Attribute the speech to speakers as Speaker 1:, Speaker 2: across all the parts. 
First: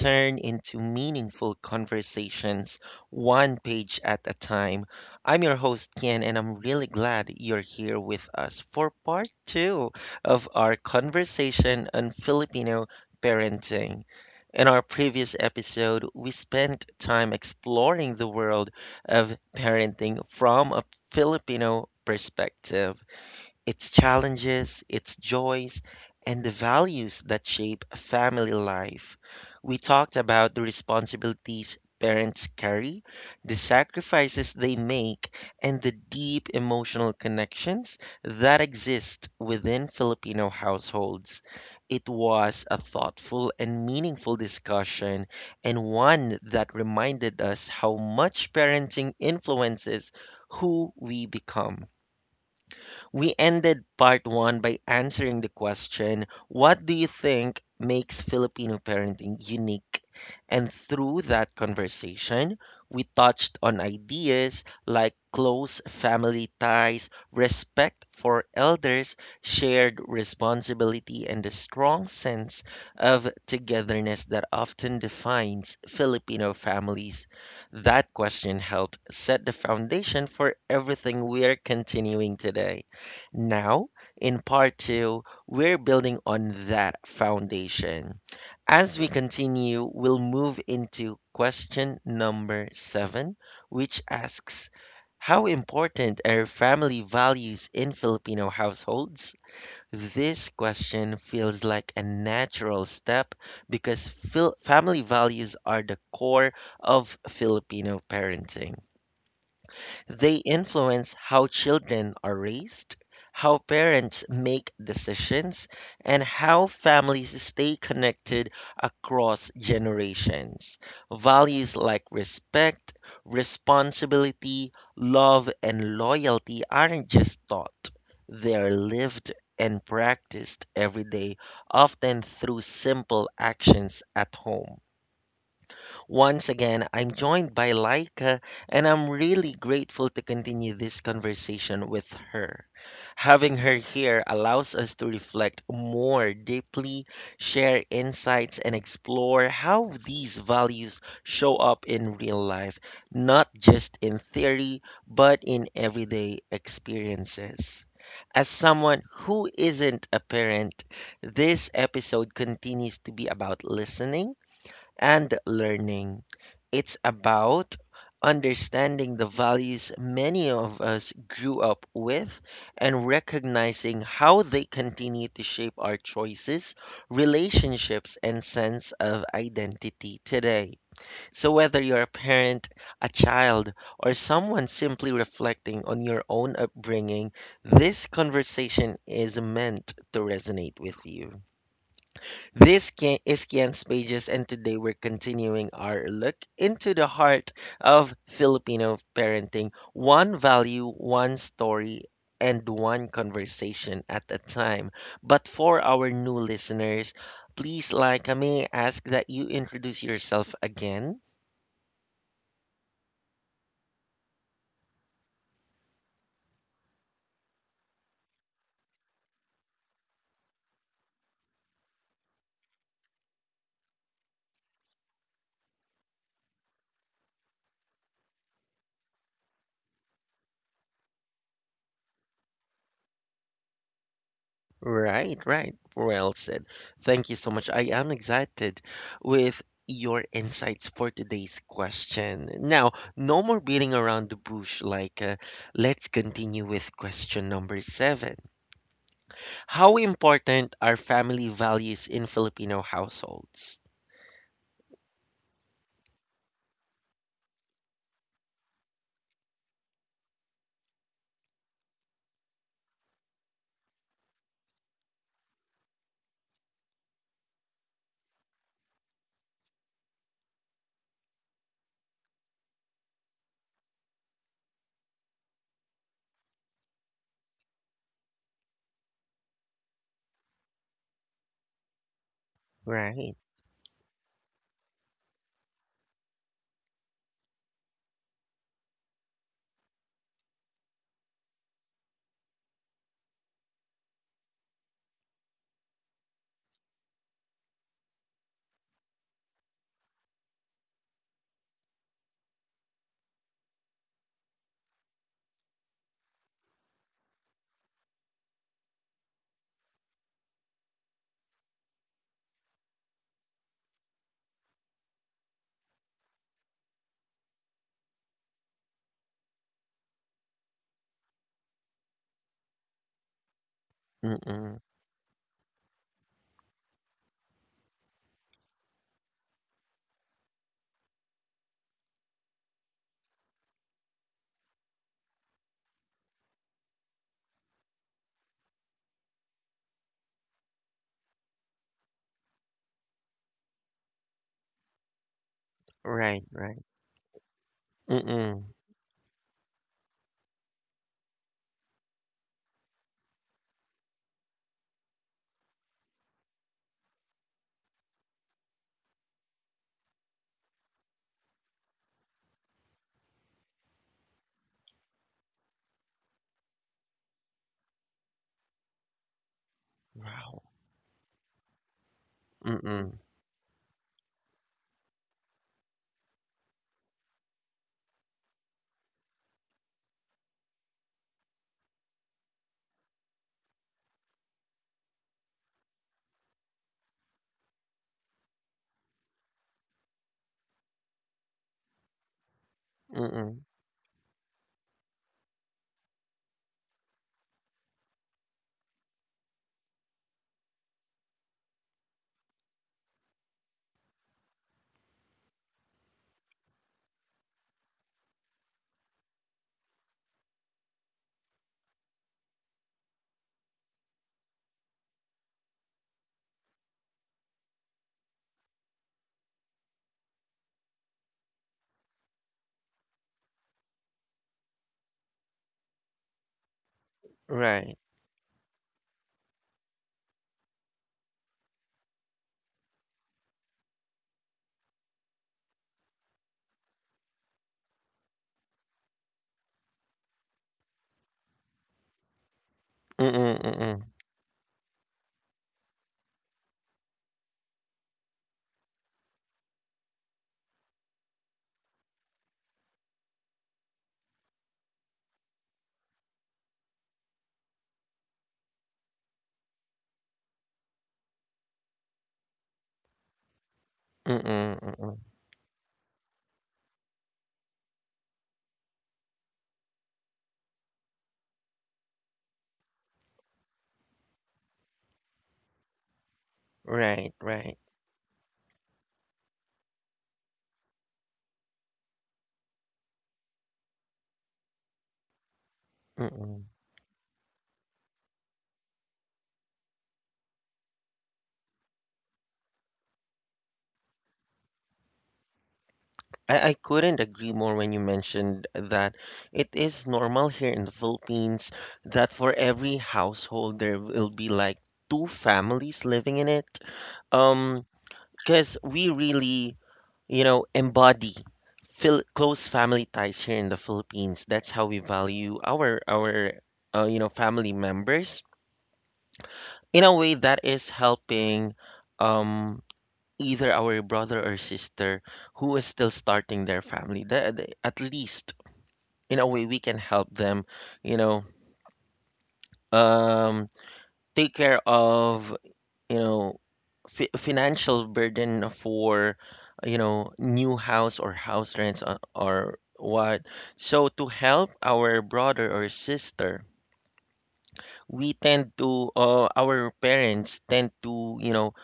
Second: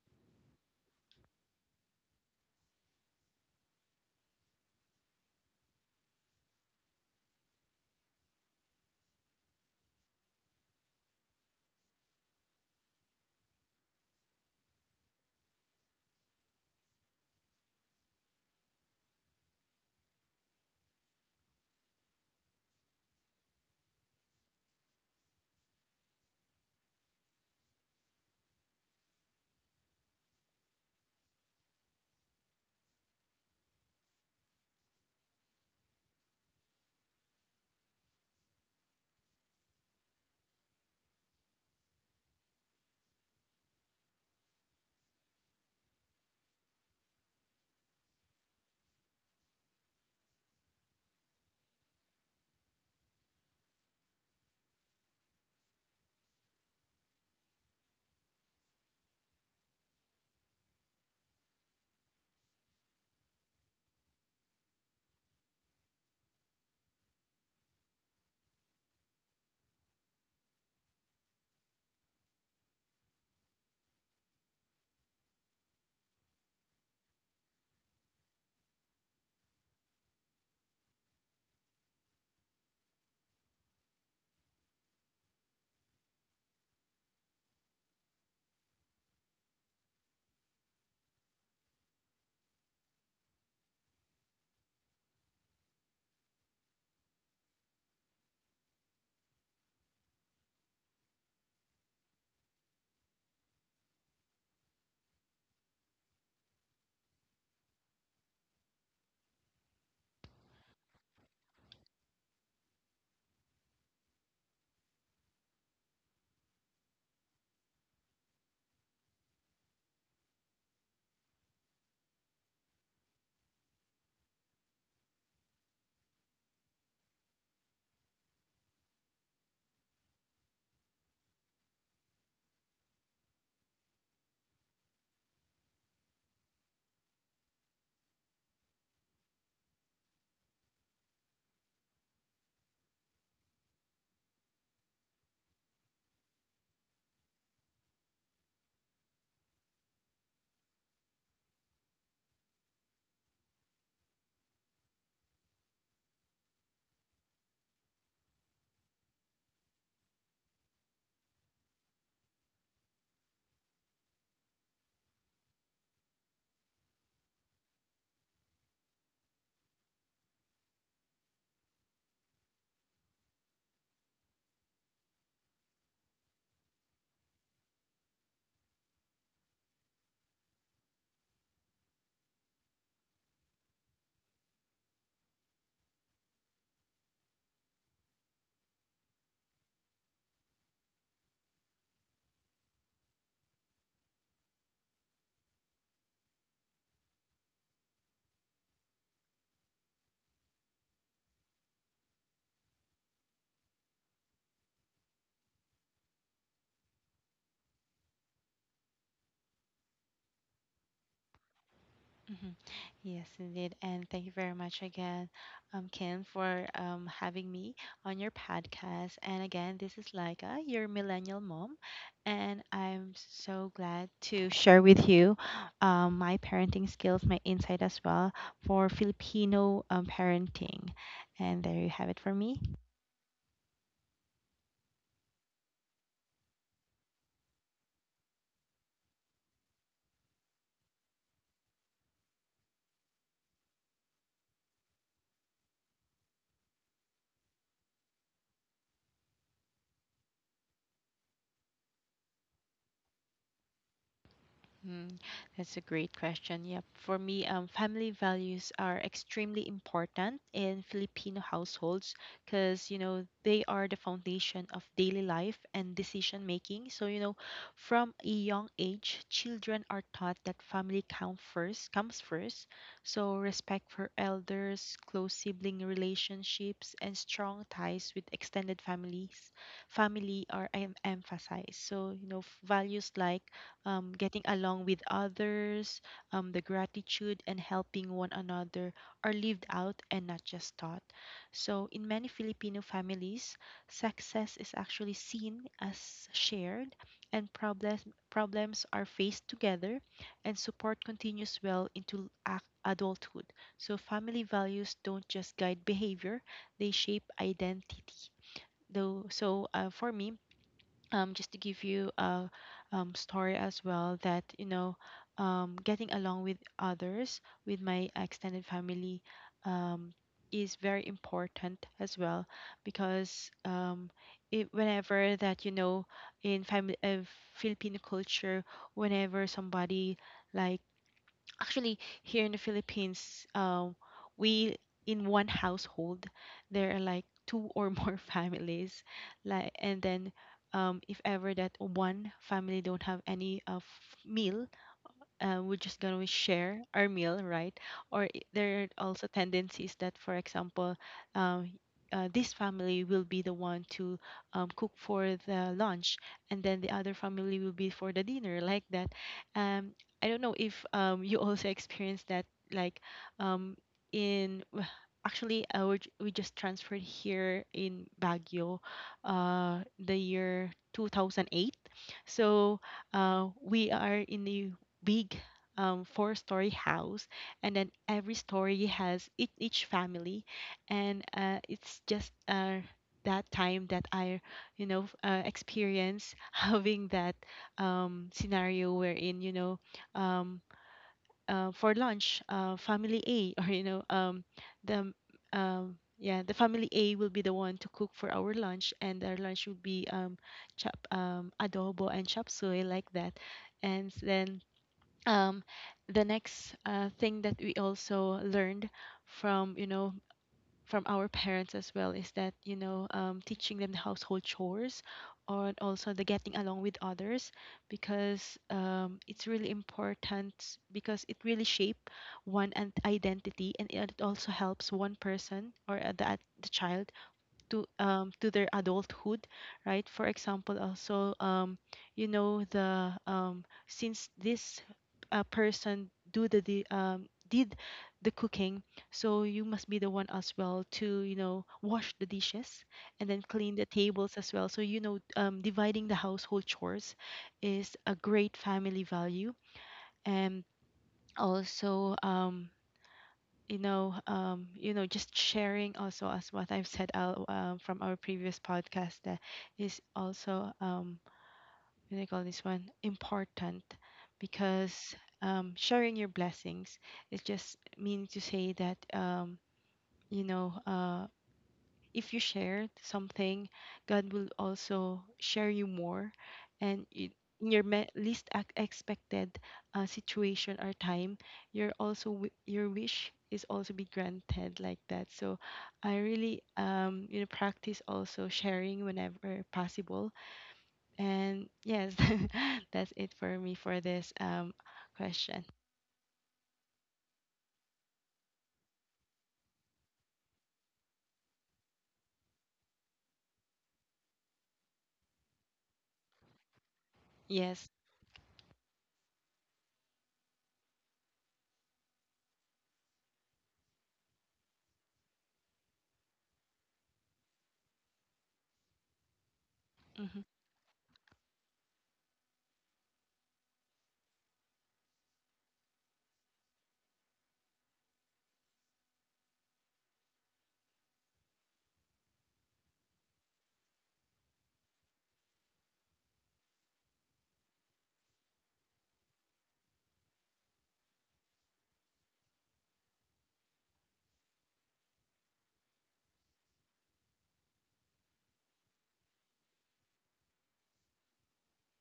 Speaker 1: turn into meaningful conversations, one page at a time. I'm your host, Kian, and I'm really glad you're here with us for part two of our conversation on Filipino parenting. In our previous episode, we spent time exploring the world of parenting from a Filipino perspective, its challenges, its joys, and the values that shape family life. We talked about the responsibilities parents carry, the sacrifices they make, and the deep emotional connections that exist within Filipino households. It was a thoughtful and meaningful discussion, and one that reminded us how much parenting influences who we become. We ended part one by answering the question, "What do you think makes Filipino parenting unique?" And through that conversation, we touched on ideas like close family ties, respect for elders, shared responsibility, and the strong sense of togetherness that often defines Filipino families. That question helped set the foundation for everything we are continuing today. Now, in part two, we're building on that foundation. As we continue, we'll move into question number seven, which asks, "How important are family values in Filipino households?" This question feels like a natural step because family values are the core of Filipino parenting. They influence how children are raised, how parents make decisions, and how families stay connected across generations. Values like respect, responsibility, love, and loyalty aren't just taught, they're lived and practiced every day, often through simple actions at home. Once again, I'm joined by Laika, and I'm really grateful to continue this conversation with her. Having her here allows us to reflect more deeply, share insights, and explore how these values show up in real life, not just in theory, but in everyday experiences. As someone who isn't a parent, this episode continues to be about listening and learning. It's about understanding the values many of us grew up with and recognizing how they continue to shape our choices, relationships, and sense of identity today. So, whether you're a parent, a child, or someone simply reflecting on your own upbringing, this conversation is meant to resonate with you. Is Kian's Pages, and today we're continuing our look into the heart of Filipino parenting, one value, one story, and one conversation at a time. But for our new listeners, please like me, ask that you introduce yourself again.
Speaker 2: Mhm. Yes, indeed. And thank you very much again, Kim, for having me on your podcast. And again, this is Laika, your millennial mom. And I'm so glad to share with you my parenting skills, my insight as well for Filipino parenting. And there you have it for me.
Speaker 1: Right, right. Well said. Thank you so much. I am excited with your insights for today's question. Now, no more beating around the bush. Like, let's continue with question number seven. How important are family values in Filipino households?
Speaker 2: Mm, that's a great question. Yep. For me, family values are extremely important in Filipino households because, you know, they are the foundation of daily life and decision making. So, you know, from a young age, children are taught that comes first. So, respect for elders, close sibling relationships, and strong ties with extended families, emphasized. So, you know, values like
Speaker 1: Right.
Speaker 2: getting along with others, the gratitude and helping one another are lived out and not just taught. So, in many Filipino families, success is actually seen as shared, and problems are faced together, and support continues well into adulthood. So, family values don't just guide behavior; they shape identity. So for me, just to give you a story as well, that you know getting along with others with my extended family um, is very important as well because it,
Speaker 1: Mm-mm.
Speaker 2: whenever that you know in family Filipino culture, whenever somebody like actually, here in the Philippines, we, in one household there are like two or more families, like and then if ever that one family don't have any meal, we're just gonna
Speaker 1: Right,
Speaker 2: share
Speaker 1: right.
Speaker 2: our meal, right? Or there
Speaker 1: Mm-mm.
Speaker 2: are also tendencies that, for example, um, this family will be the one to cook for the lunch, and then the other family will be for the dinner, like that. Um, I don't know if you also experience that, like um, in w- actually we just transferred here in Baguio, the year
Speaker 1: Wow.
Speaker 2: 2008. So
Speaker 1: Mm-mm.
Speaker 2: we are in the big, four-story house, and then every story has each family, and it's just that time that I you know, experience having that scenario wherein you know um, for lunch, family a or you
Speaker 1: Mm-mm.
Speaker 2: know the yeah the family a will be the one to cook for our lunch, and our lunch will be chop adobo and chop suey, like that. And then um, the next thing that we also learned from you know, from our parents as well, is that you know teaching them the household chores or also the getting along with others, because it's really important, because it really shape identity, and it also helps one person or the child
Speaker 1: Right.
Speaker 2: to their adulthood. Right, for example also, you know, the since this person do the did the cooking, so you must be the one as well to you know wash the dishes and then clean
Speaker 1: Mm-mm.
Speaker 2: the
Speaker 1: Mm-mm.
Speaker 2: tables as well. So you know, dividing the household chores is a great family value. And also you know, just sharing also, as what I've said out, from our previous podcast, that is also what do you call this one, important,
Speaker 1: Mm-mm.
Speaker 2: because
Speaker 1: Mm-mm.
Speaker 2: sharing your blessings is just meaning to say that you know, if you share something, God will also share you more. And it,
Speaker 1: Right,
Speaker 2: in your
Speaker 1: right.
Speaker 2: least expected situation or time, your also your wish is also be granted, like that. So I really
Speaker 1: Mm-mm.
Speaker 2: you know practice also sharing whenever possible. And yes, that's it for me for this question.
Speaker 1: I couldn't agree more when you mentioned that it is normal here in the Philippines that for every household there will be like two families living in it.
Speaker 2: Yes.
Speaker 1: Um, because we really, you know, embody fil close family ties here in the Philippines. That's how we value our you know, family members. In a
Speaker 2: Mm-hmm.
Speaker 1: way that is helping um either our brother or sister who is still starting their family. At least in a way we can help them, you know, um, take care of, you know, financial burden for, you know, new house or house rents, or what, so to help our brother or sister we tend to, our parents tend to, you know,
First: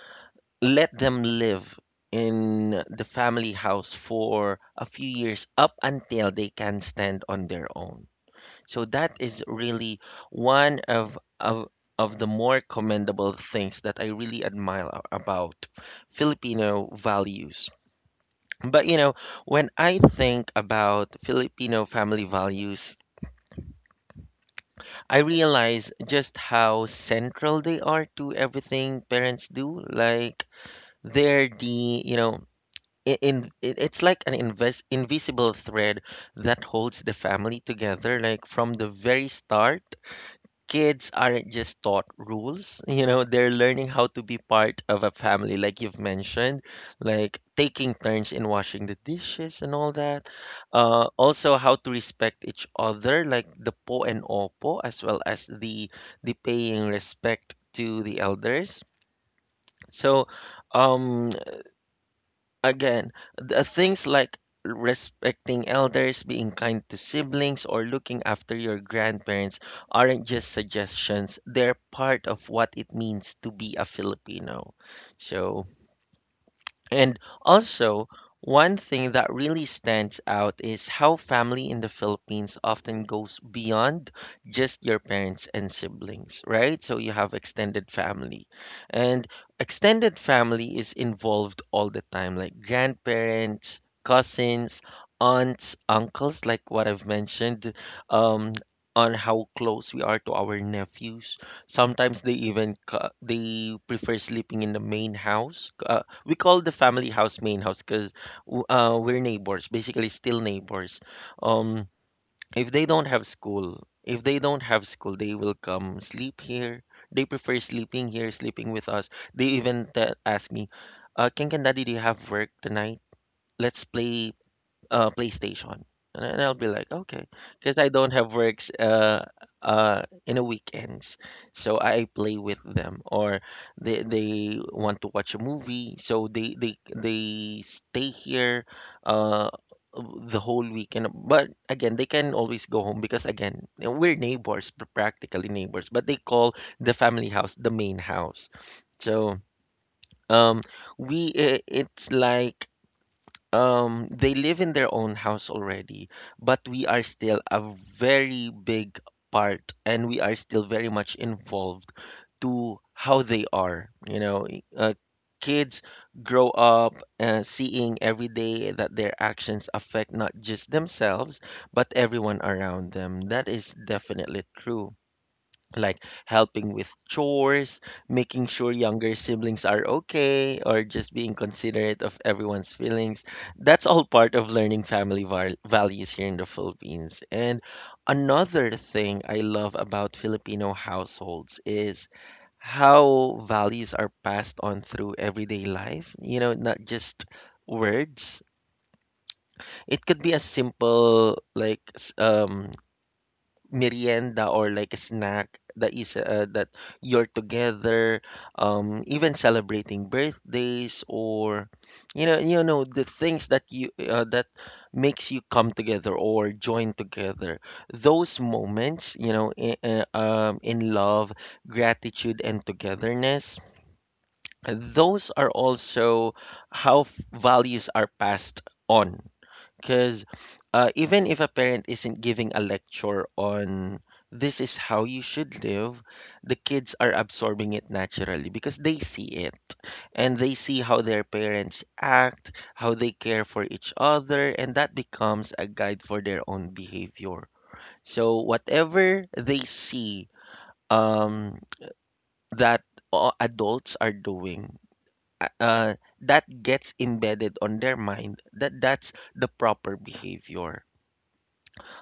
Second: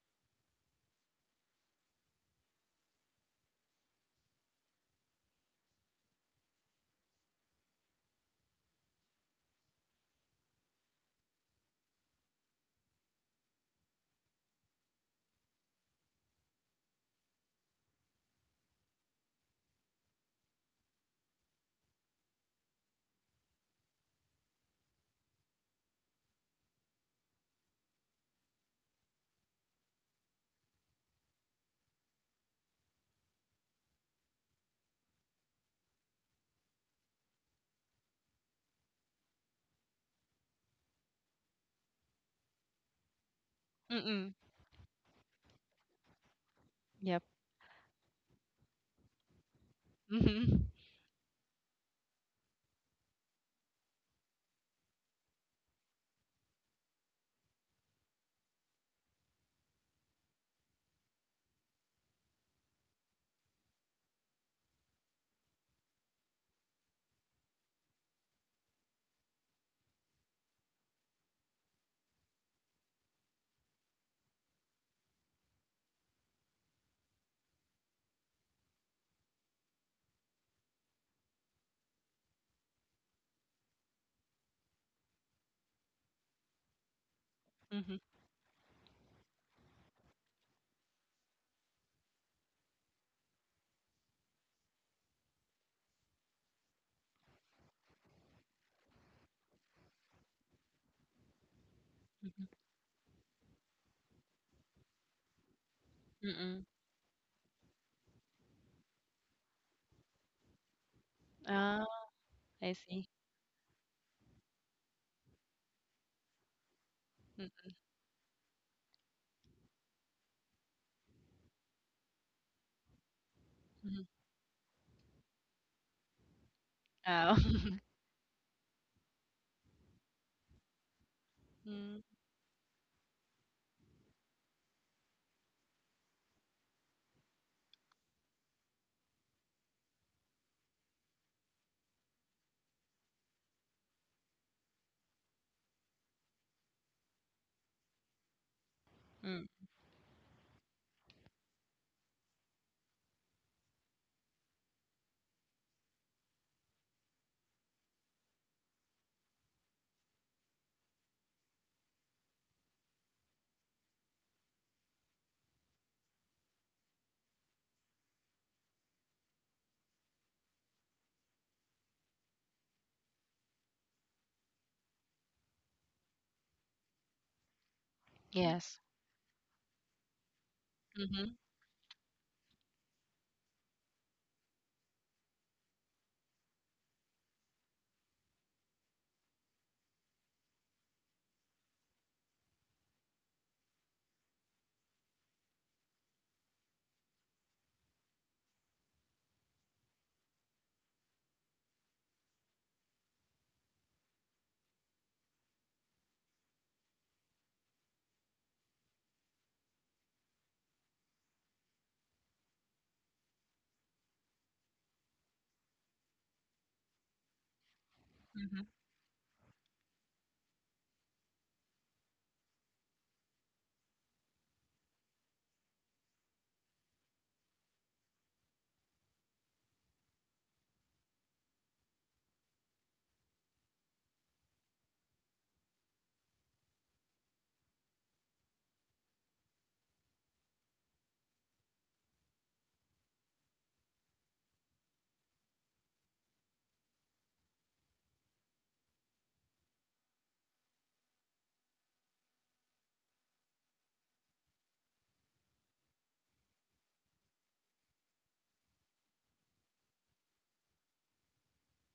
Speaker 1: let them live in the family house for a few years up until they can stand on their own. So that is really one of the more commendable things that I really admire about Filipino values. But you know, when I think about Filipino family values, I realize just how central they are to everything parents do. Like they're the, you know, it's like an invest invisible thread that holds the family together. Like from the very start, kids aren't just taught rules, you know, they're learning how to
Speaker 2: Mm-mm.
Speaker 1: be part of a family, like you've mentioned,
Speaker 2: Yep.
Speaker 1: like taking turns in washing the dishes and all that,
Speaker 2: Mm-hmm.
Speaker 1: also how to respect each other, like the po and opo, as well as the paying respect to the elders. So, um, again, the things like respecting elders, being kind to siblings, or looking after your grandparents aren't just suggestions. They're part of what it means to be a Filipino. So, and also, one thing that really stands out is how family in the Philippines often goes beyond just your parents and siblings, right? So you have extended
Speaker 2: Mm-hmm.
Speaker 1: family. And extended family is involved all the time, like grandparents, cousins, aunts, uncles, like what I've mentioned, um, on how close we are to our nephews. Sometimes they
Speaker 2: Mm-hmm.
Speaker 1: even they prefer sleeping in the main house. Uh, we call
Speaker 2: Mm-mm.
Speaker 1: the family house main house because, we're neighbors, basically still neighbors.
Speaker 2: Ah,
Speaker 1: Um, if
Speaker 2: I
Speaker 1: they don't
Speaker 2: see.
Speaker 1: have school they will come sleep here. They prefer sleeping here, sleeping with us. They even ask me, "King and Daddy, do you have work tonight? Let's
Speaker 2: Mm-hmm.
Speaker 1: play, PlayStation." And then I'll be like, "Okay,"
Speaker 2: Oh.
Speaker 1: because I don't have works, in the weekends, so
Speaker 2: Mm,
Speaker 1: I play with them. Or they want to watch a movie, so they stay here, uh, the whole weekend. But again, they can always go home because again, we're neighbors, practically neighbors. But they call the family house the main house. So,
Speaker 2: mm.
Speaker 1: um, it's like, they live in their own house already, but we are still a very big part, and we are still very much involved to how they are. You know, kids grow up, seeing every day that their actions affect not just themselves, but everyone around them. That is definitely true, like helping with chores, making sure
Speaker 2: Yes.
Speaker 1: younger siblings are okay, or just
Speaker 2: Mm-hmm.
Speaker 1: being considerate of everyone's feelings. That's all part of learning family values here in the Philippines. And another thing I love about Filipino households is how values are passed on through everyday life, you know, not just words. It could be as simple like merienda, or like a snack, that is, that you're together, um, even celebrating birthdays, or, you know, you know, the things that you, that makes you come together or join together, those
Speaker 2: Mm-hmm.
Speaker 1: moments, you know, in love, gratitude, and togetherness. Those are also how values are passed on, because, even if a parent isn't giving a lecture on "This is how you should live," the kids are absorbing it naturally because they see it, and they see how their parents act, how they care for each other, and that becomes a guide for their own behavior. So, whatever they see, um, that, adults are doing, uh, uh, that gets embedded on their mind, that that's the proper behavior.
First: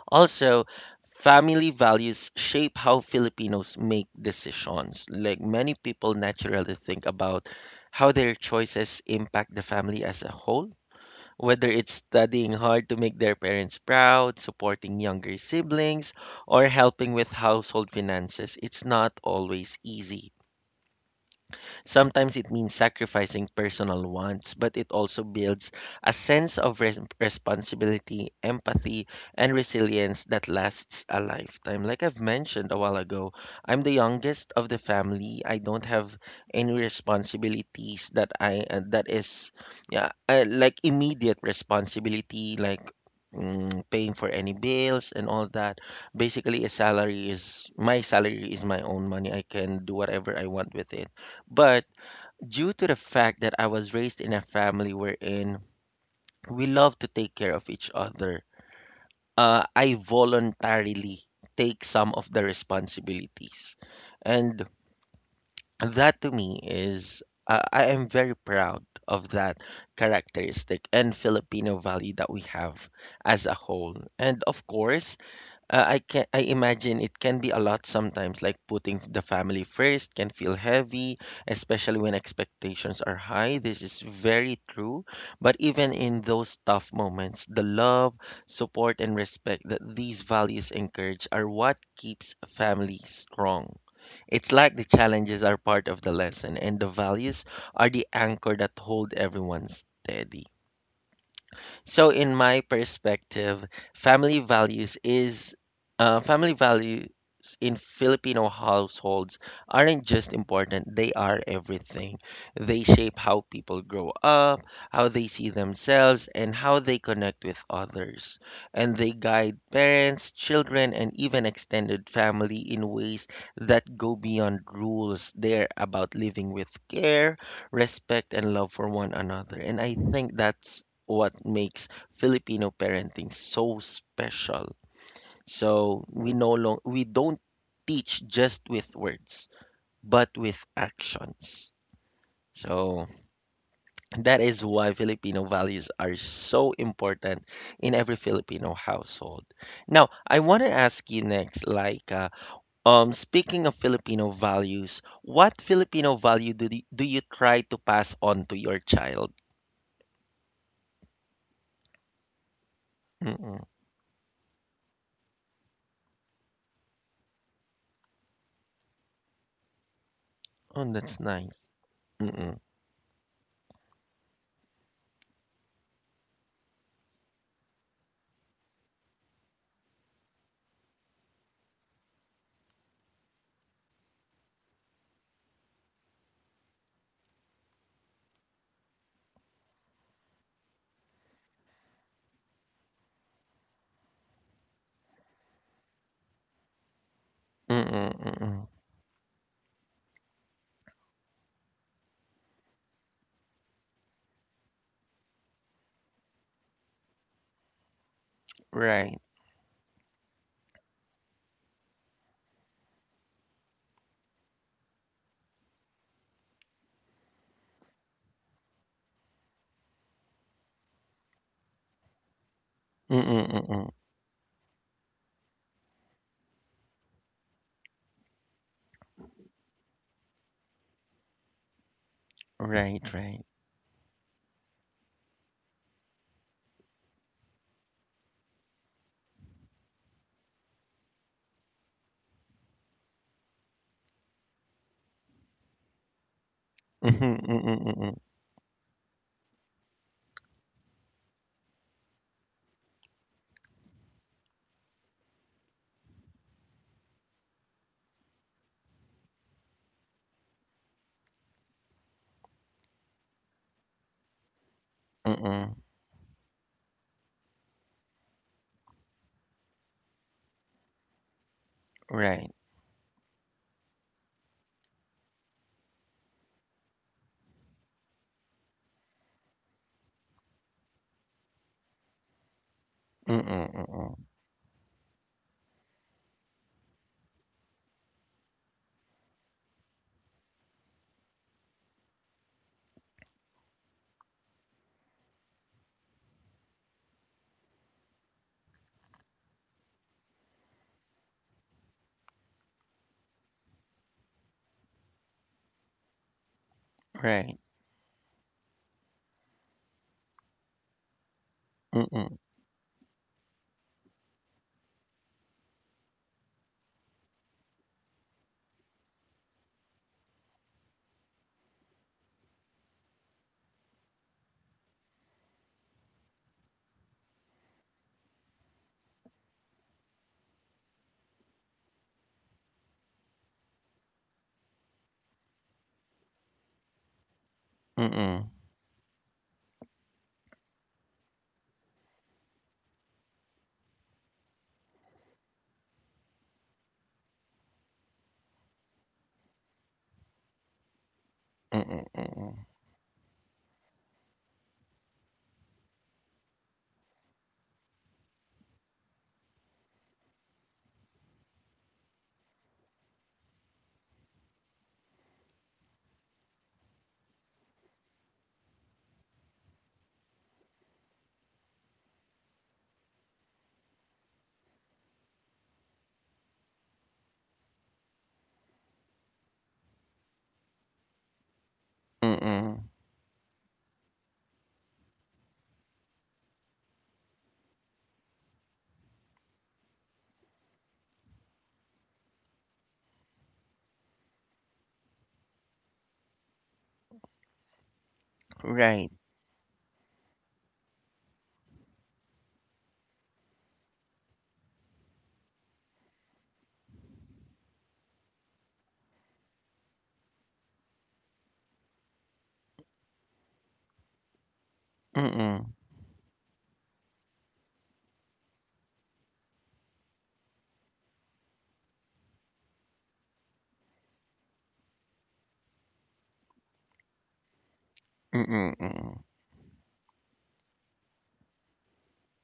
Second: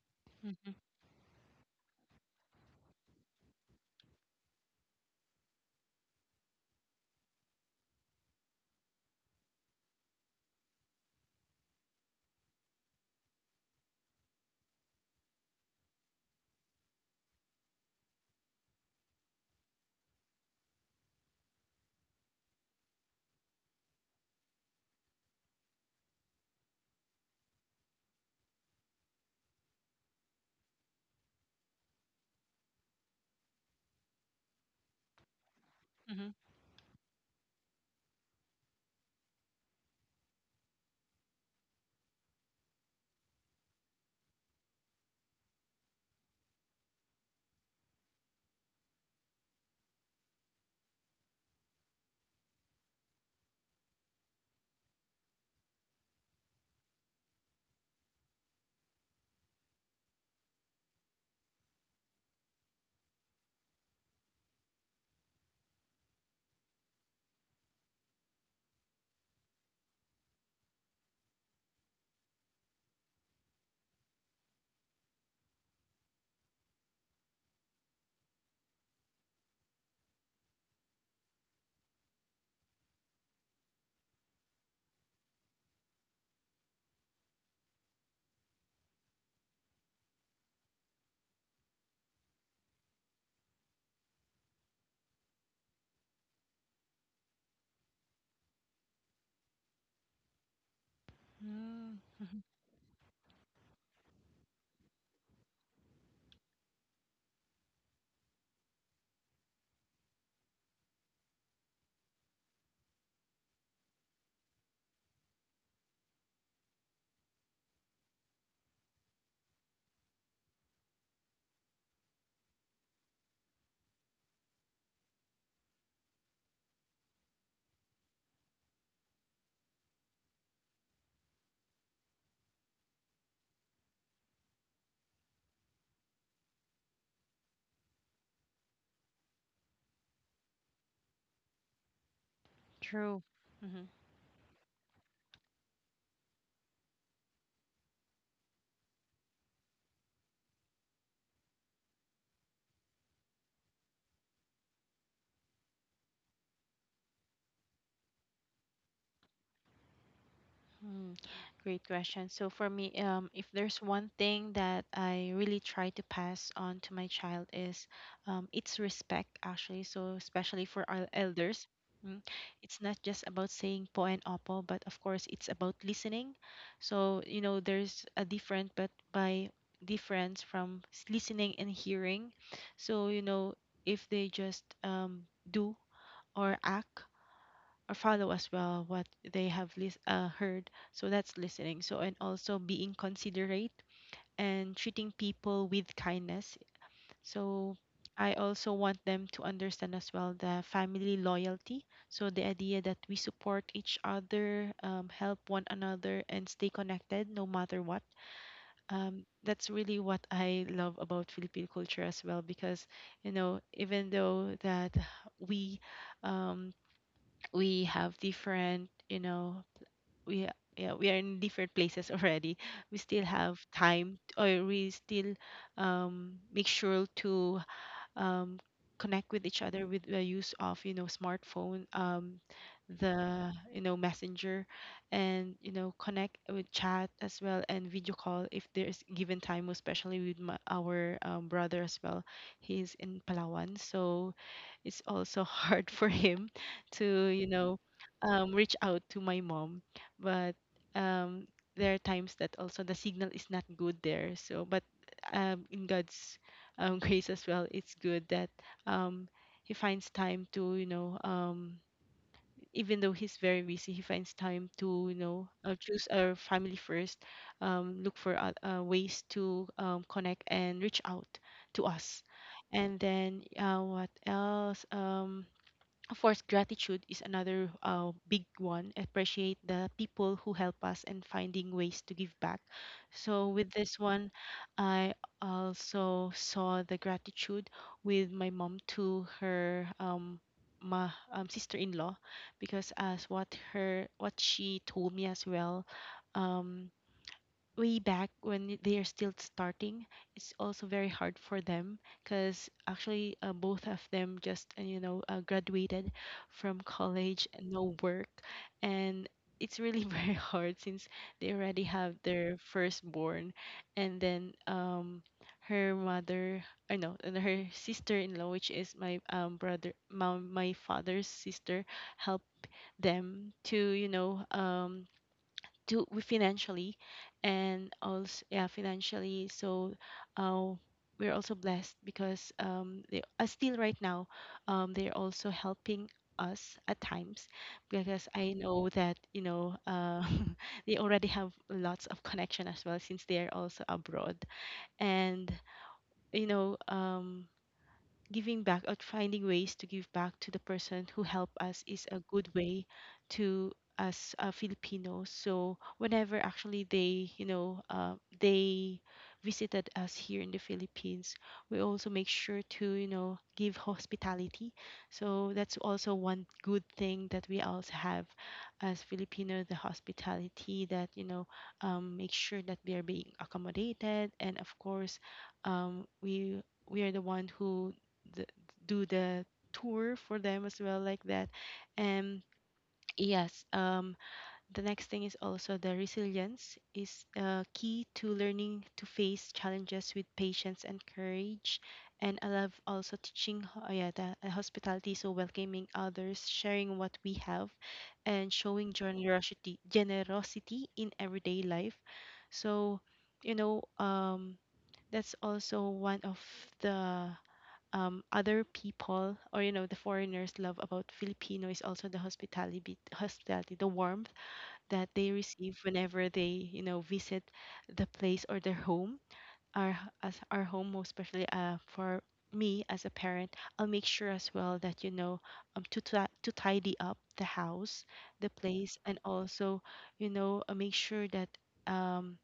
Speaker 1: Also,
Speaker 2: Mm-hmm.
Speaker 1: family values shape how Filipinos make decisions. Like many people naturally think about how their choices impact the family as a whole. Whether it's studying hard to make their parents proud, supporting younger siblings, or helping with household finances, it's not always easy. Sometimes it means sacrificing personal wants, but it also builds a sense of responsibility, empathy, and resilience that lasts a lifetime. Like I've mentioned a while ago, I'm the youngest of the family. I don't have
Speaker 2: Mm-hmm.
Speaker 1: any responsibilities that I that is yeah, like immediate responsibility, like, paying for any bills and all that. Basically, a salary is my own money. I can do whatever I want with it. But due to the fact that I was raised in a family wherein we love to take care of each other, I voluntarily take some of the responsibilities. And that to me is, I am very proud of that characteristic and Filipino value that we have as a whole. And of course, I imagine it can be a lot sometimes, like putting the family first can feel heavy, especially when expectations are high. This is very true. But even in those tough moments, the love, support, and respect that these values encourage are what keeps family strong. It's like the challenges are part of the lesson, and the values are the anchor that hold everyone steady. So in
Speaker 2: Mm-hmm.
Speaker 1: my perspective, family values is family values in Filipino households aren't just important, they are everything. They shape how people grow up, how they see themselves, and how they connect with others. And they guide parents, children, and even extended family in ways that go beyond rules. They're about living with care, respect, and love for one another. And I think that's what makes Filipino parenting so special. So we no long we don't teach just with words, but with actions. So
Speaker 2: True.
Speaker 1: that is why Filipino values are so important in every Filipino household. Now, I want to ask you next, speaking of Filipino values, what Filipino value do you try to pass on to your child?
Speaker 2: Mm, great question. So for me, if
Speaker 1: Mm-mm.
Speaker 2: there's one thing that I really try to pass on to my child is, it's respect, actually. So especially
Speaker 1: Oh,
Speaker 2: for our
Speaker 1: that's nice.
Speaker 2: elders, mm,
Speaker 1: Mm-mm.
Speaker 2: it's not just about saying po and opo, but of course it's about listening. So you know there's a different, but by difference from listening and hearing. So you know if they just do or act or follow as well what they have heard. So that's listening. So, and also being considerate and treating people with kindness. So,
Speaker 1: Mm-mm.
Speaker 2: I
Speaker 1: Mm-mm.
Speaker 2: also want them to understand as well the family loyalty. So, the idea that we support each other, help one another, and stay connected no matter what.
Speaker 1: Right. Right.
Speaker 2: That's really what I love about Filipino culture as well, because, you know, even though that we um, we have different, you know, we yeah, we are in different places already, we still
Speaker 1: Mm-mm,
Speaker 2: have
Speaker 1: mm-mm.
Speaker 2: time, or we still make sure to um, connect with each other with the use of, you know, smartphone,
Speaker 1: Right, right.
Speaker 2: the, you know, messenger, and you know connect with chat as well and video call, if there's given time, especially with our brother as well. He's in Palawan, so it's also hard for him
Speaker 1: Mhm,
Speaker 2: to you
Speaker 1: Mm-mm,
Speaker 2: know
Speaker 1: mm-mm,
Speaker 2: reach out to my mom. But um, there are times that also the signal is not good there. So but in God's grace as well, it's good that um, he finds time to, you know, even though he's very busy, he finds time to, you know,
Speaker 1: mm-mm.
Speaker 2: choose our family first, look for ways to connect and reach out to us.
Speaker 1: Right.
Speaker 2: And then what else? Of course, gratitude is another big one. Appreciate the people who help us and finding ways to give back. So,
Speaker 1: Mm-mm,
Speaker 2: with this
Speaker 1: mm-mm.
Speaker 2: one, I also saw the gratitude with my mom to her my sister-in-law, because as what her, what she told me as well, um, way back when they are still starting, it's also very hard for them, because actually both of them just graduated from college
Speaker 1: Right.
Speaker 2: and no work, and it's really very hard since they already have
Speaker 1: Mm-mm,
Speaker 2: their firstborn, and then her mother, I know, and her sister-in-law, which is my my father's sister, helped them to you know to we financially, and also yeah, financially. So uh, we're also blessed because they still right now they're also helping us at times, because
Speaker 1: mm-mm,
Speaker 2: I know that you know, they already have lots of connection as well since they are also abroad. And you know giving back or finding ways to give back to the person who helped us
Speaker 1: mm-mm,
Speaker 2: is a
Speaker 1: mm-mm.
Speaker 2: good way to us Filipinos. So whenever actually they, you know, they visited us here in the Philippines, we also make sure to, you know, give hospitality. So that's also one good thing that we also have as Filipino, the hospitality that, you know, make sure that they are being accommodated. And of course, um, we we are the one who th- do the tour for them as well, like that. And
Speaker 1: Mm-mm.
Speaker 2: yes, the next thing is also the resilience is key to learning to face challenges with patience and courage. And I love also teaching oh yeah, the hospitality, so welcoming others, sharing what we have, and showing
Speaker 1: Right.
Speaker 2: generosity in everyday life. So you know that's also one of the other people, or you know the foreigners love about Filipino is also the hospitality, hospitality, the warmth that they
Speaker 1: Mm-mm,
Speaker 2: receive whenever they you know visit the place or their home, as our home. Most especially for me as a parent, I'll make sure as well that you know to to tidy up the house, the place, and
Speaker 1: mm-mm,
Speaker 2: also you know, make sure that um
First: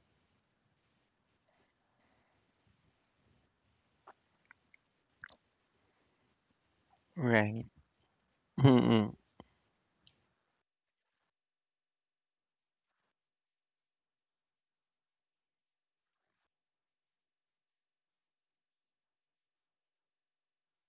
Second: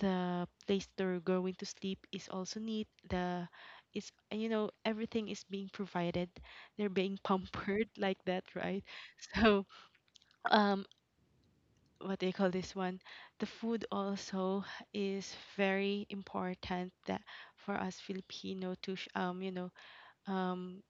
Speaker 2: the place they're going to sleep is also neat, the is, you know, everything is being provided, they're being
Speaker 1: Right.
Speaker 2: pampered, like that, right?
Speaker 1: Mm-mm,
Speaker 2: So um what they call this one, the food also is very important, that for us Filipino to you know, um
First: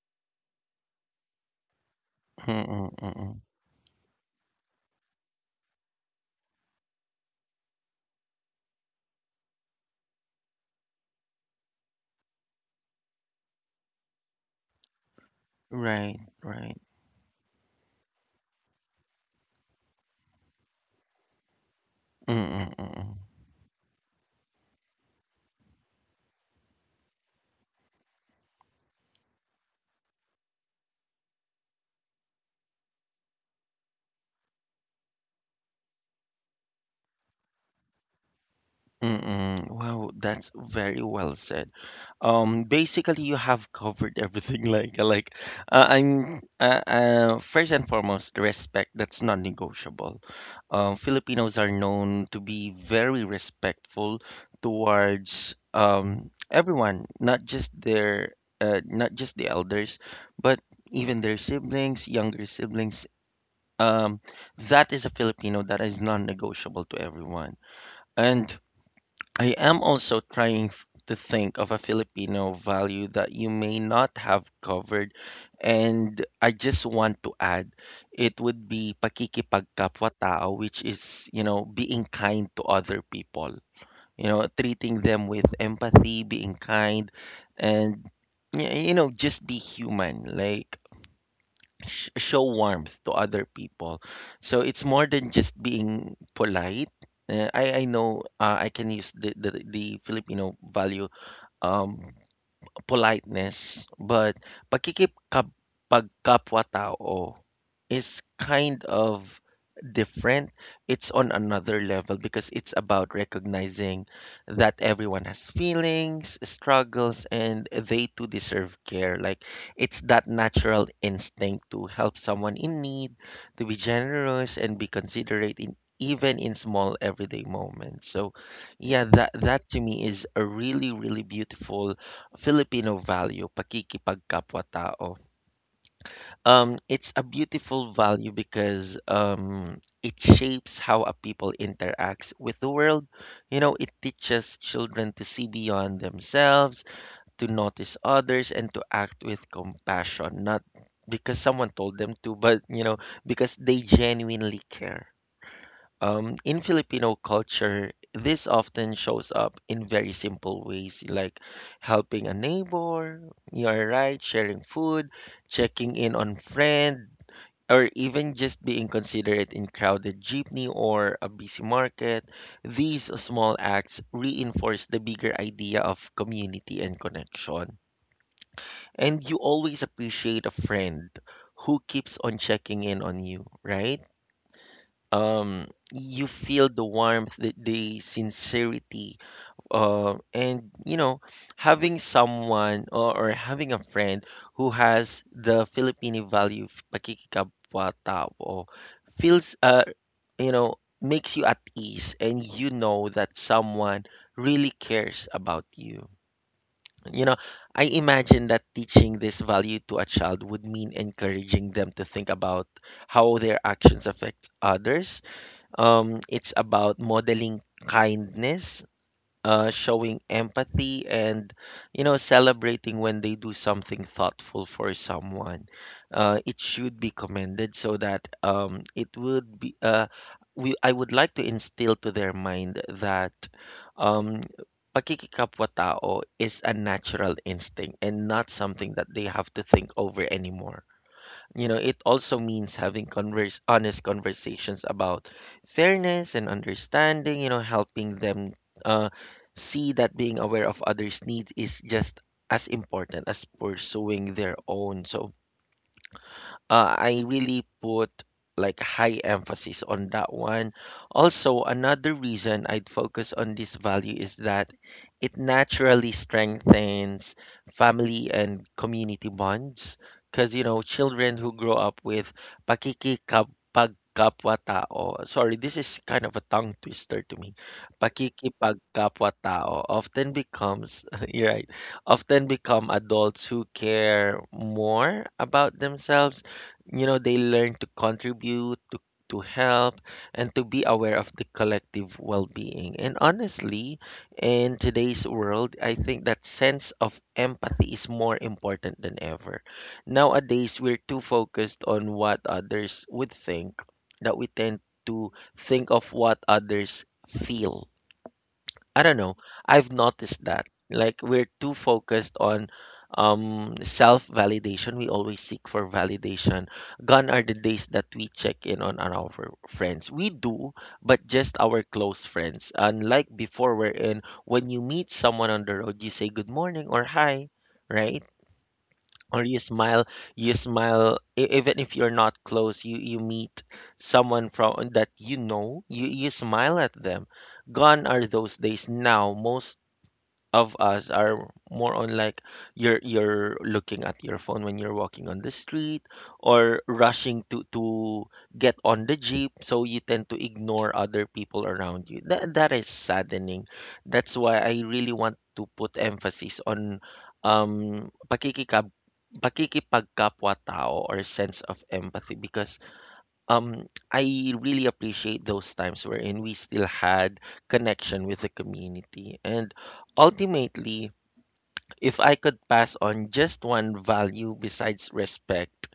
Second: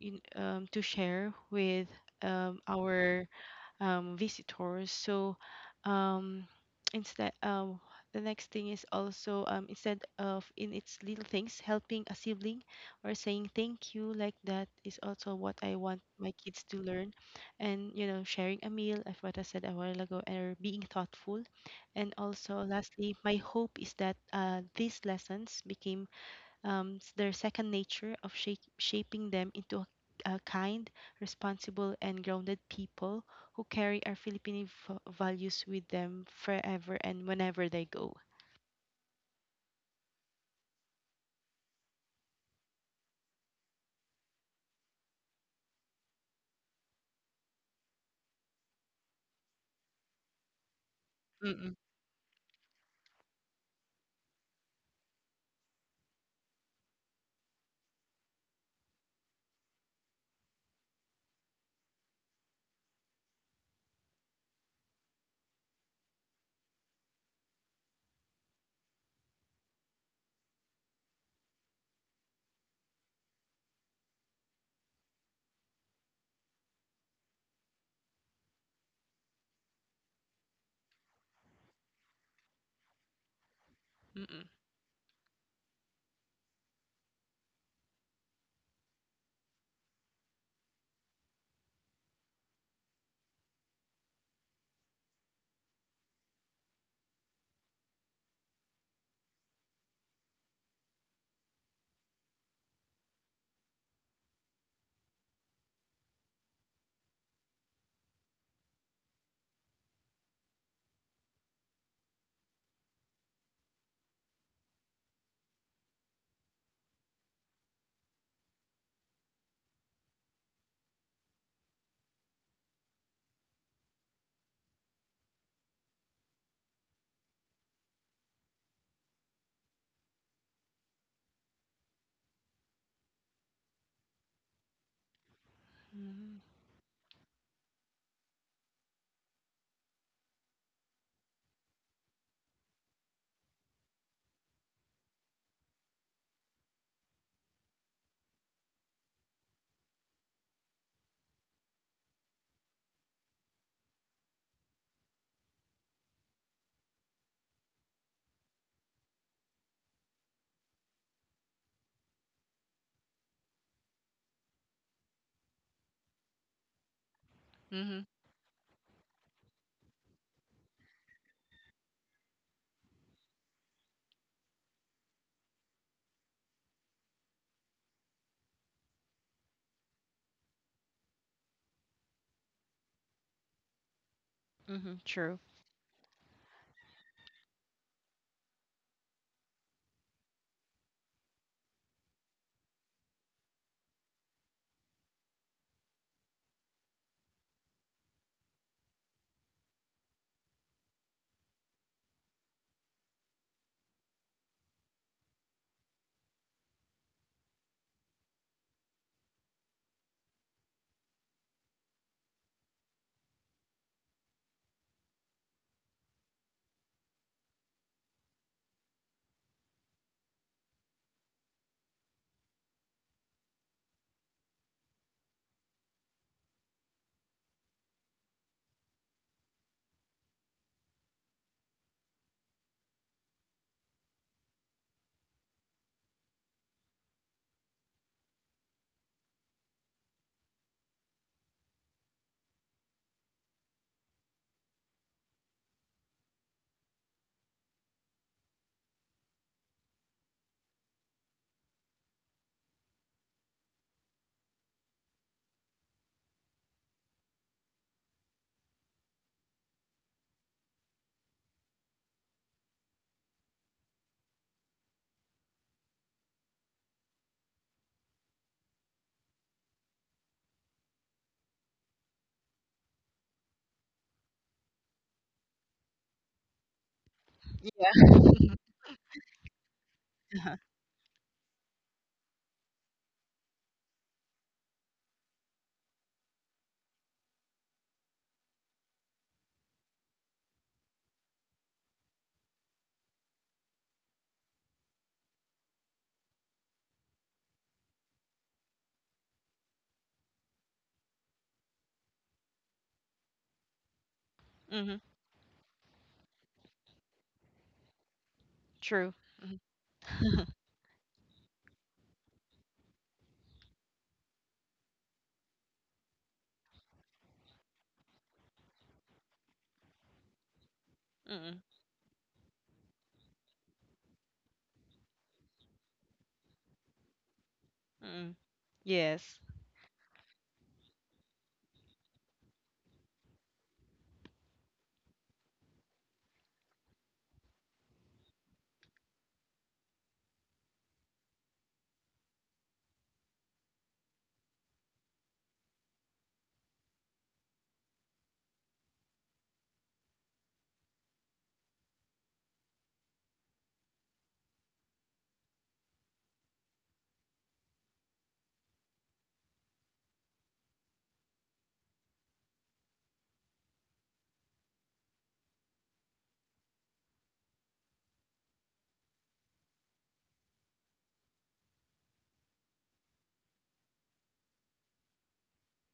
Speaker 2: to share with
Speaker 1: mm-mm,
Speaker 2: our
Speaker 1: mm
Speaker 2: visitors. So um, instead, the next thing is also instead of in its little things, helping a sibling or saying thank you, like that, is also what I want
Speaker 1: Right,
Speaker 2: my kids to
Speaker 1: right.
Speaker 2: learn, and you know sharing a meal, as what I said a while ago, and being thoughtful. And also
Speaker 1: Mm-mm, mm-mm.
Speaker 2: lastly, my hope is that these lessons became their second nature, of shaping them into a kind, responsible, and grounded people who carry our Filipino values with them forever and whenever they go.
Speaker 1: Mm-mm. Wow, that's very well said. Basically, you have covered everything. Like, I'm First and foremost, respect. That's non-negotiable. Filipinos are
Speaker 2: Mm-mm.
Speaker 1: known to be very respectful towards everyone, not just the elders, but even their siblings, younger siblings. Um, that is a Filipino that is non-negotiable to everyone. And I am also trying to think of a Filipino value that you may not have covered. And I just want to add, it would be pakikipagkapwa-tao, which is, you know, being kind to other people. You
Speaker 2: Mm-mm.
Speaker 1: know, treating them with empathy, being kind, and you know, just be human. Like show warmth to other people. So it's more than just being polite. I know I can use the Filipino value um politeness, but pakikipkap pagkapwa-tao is kind of different. It's on another level because it's about recognizing that everyone has feelings, struggles, and they too deserve care. Like it's that natural instinct to help someone in need, to be generous and be considerate in even in small everyday moments. So yeah, that to me is a really, really beautiful Filipino value, pakikipagkapwa-tao.
Speaker 2: Mm-hmm.
Speaker 1: It's a beautiful value because it shapes how a people interacts with the world. You know, it teaches children to see beyond themselves, to notice others, and to act with compassion, not because someone told them to, but you know, because they genuinely care. In Filipino culture, this often shows up in very simple ways like helping a neighbor, you're right, sharing food, checking in on friend, or
Speaker 2: Mm-hmm.
Speaker 1: even just being considerate in crowded jeepney or a busy market. These small acts reinforce the bigger idea of community and connection. And you always appreciate a friend who keeps on checking in on you, right?
Speaker 2: Mm-hmm. True.
Speaker 1: um you feel the warmth the sincerity and you know having someone or having a friend who has the Filipino value of pakikikapwa tao feels you know makes you at ease and you know that someone really cares about you you know I imagine that teaching this value to a child would mean encouraging them to think about how their actions affect others it's about modeling kindness, showing empathy, and you know, celebrating when they do something thoughtful for someone. It should be commended so that it would be. We I would like to instill to their mind that um, pakikikapwa tao is a natural instinct and not something that they have to think over anymore. You know, it also means having converse honest conversations about fairness and understanding, you know, helping them uh, see that being aware of others' needs is just as important as pursuing their own. So, I really put like high emphasis on that one. Also, another reason I'd focus on this value is that it naturally strengthens family and community bonds. Because, you know, children who grow up with pakikikapagkapwa tao, sorry, this is kind of a tongue twister to me. Pakikipagkapwa tao often
Speaker 2: Yeah.
Speaker 1: becomes, you're right, often become adults who care more about themselves you know they learn to contribute to help and to be aware of the collective well-being and honestly in today's world I think that sense of empathy is more important than ever nowadays we're too focused on what others would think that we tend
Speaker 2: Mm-hmm.
Speaker 1: to think of what others feel. I
Speaker 2: True.
Speaker 1: don't know. I've noticed
Speaker 2: Mm-hmm.
Speaker 1: that. Like we're too focused on self-validation. We always seek for validation. Gone are the days that we check in on our friends. We do, but just
Speaker 2: mm-mm.
Speaker 1: our close friends. Unlike before, wherein when you meet someone on the road, you say good morning or hi, right?
Speaker 2: Mm-mm. Yes.
Speaker 1: Or you smile, even if you're not close you meet someone from that you know you smile at them. Gone are those days. Now most of us are more on like you're looking at your phone when you're walking on the street or rushing to get on the jeep so you tend to ignore other people around you. That is saddening. That's why I really want to put emphasis on pakikikab pakikipagkapwa tao or sense of empathy because I really appreciate those times wherein we still had connection with the community. And Mm. Ultimately, if I could pass on just one value besides respect,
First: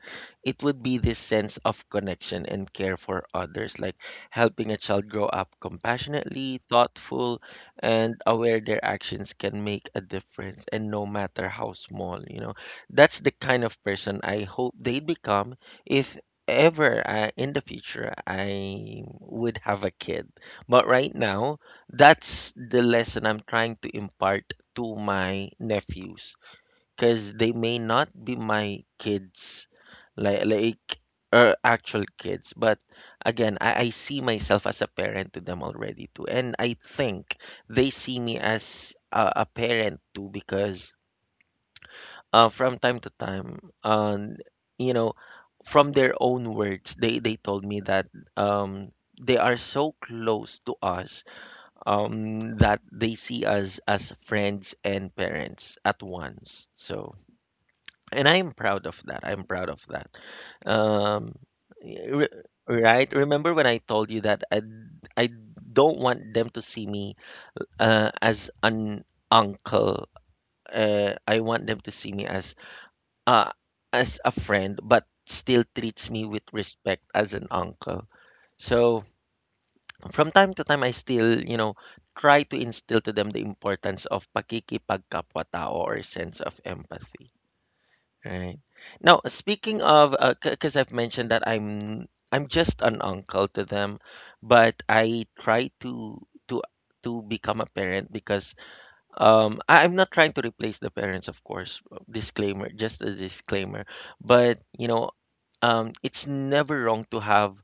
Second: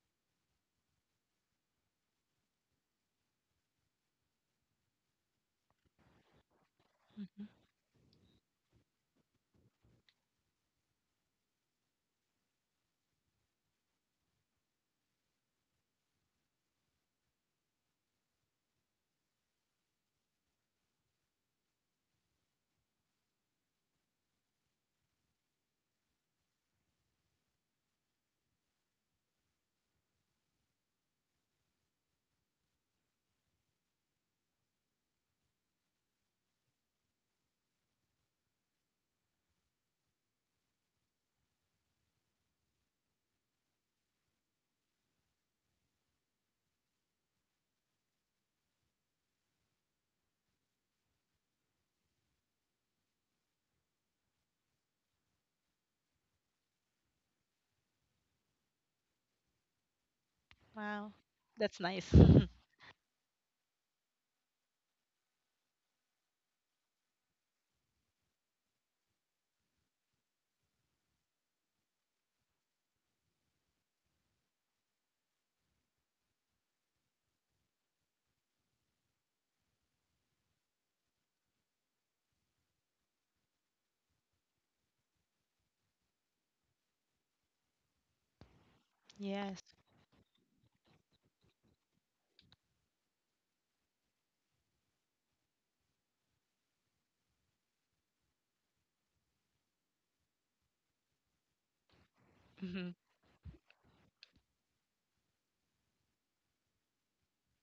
Speaker 1: it would be this sense of connection and care for others, like helping a child grow up compassionately, thoughtful,
Speaker 2: Mm-hmm.
Speaker 1: and aware their actions can make a difference, and no matter how small, you know. That's the kind of person I hope they'd become if ever in the future I would have a kid. But right now, that's the lesson I'm trying to impart to my nephews because they may not be my kids like actual kids. But again, I see myself as a parent to them already too and I think they see me as a parent too because from time to time you know from their own words they told me that um, they are so close to us that they see us as friends and parents at once. So, and I'm proud of that. I'm proud of that.
Speaker 2: Wow.
Speaker 1: Um,
Speaker 2: That's nice.
Speaker 1: re- right? Remember when I told you that I don't want them to see me as an uncle. I want them to see me uh, as a friend, but still treats me with respect as an uncle. So from time to time I still, you know, try to instill to them the importance of pakikipagkapwa-tao or sense of empathy, right? Now,
Speaker 2: Yes.
Speaker 1: speaking of because I've mentioned that I'm just an uncle to them, but I try to to to become a parent because I'm not trying to replace the parents, of course. Disclaimer,
Speaker 2: Mm-hmm.
Speaker 1: just a disclaimer. But, you know, it's never wrong to have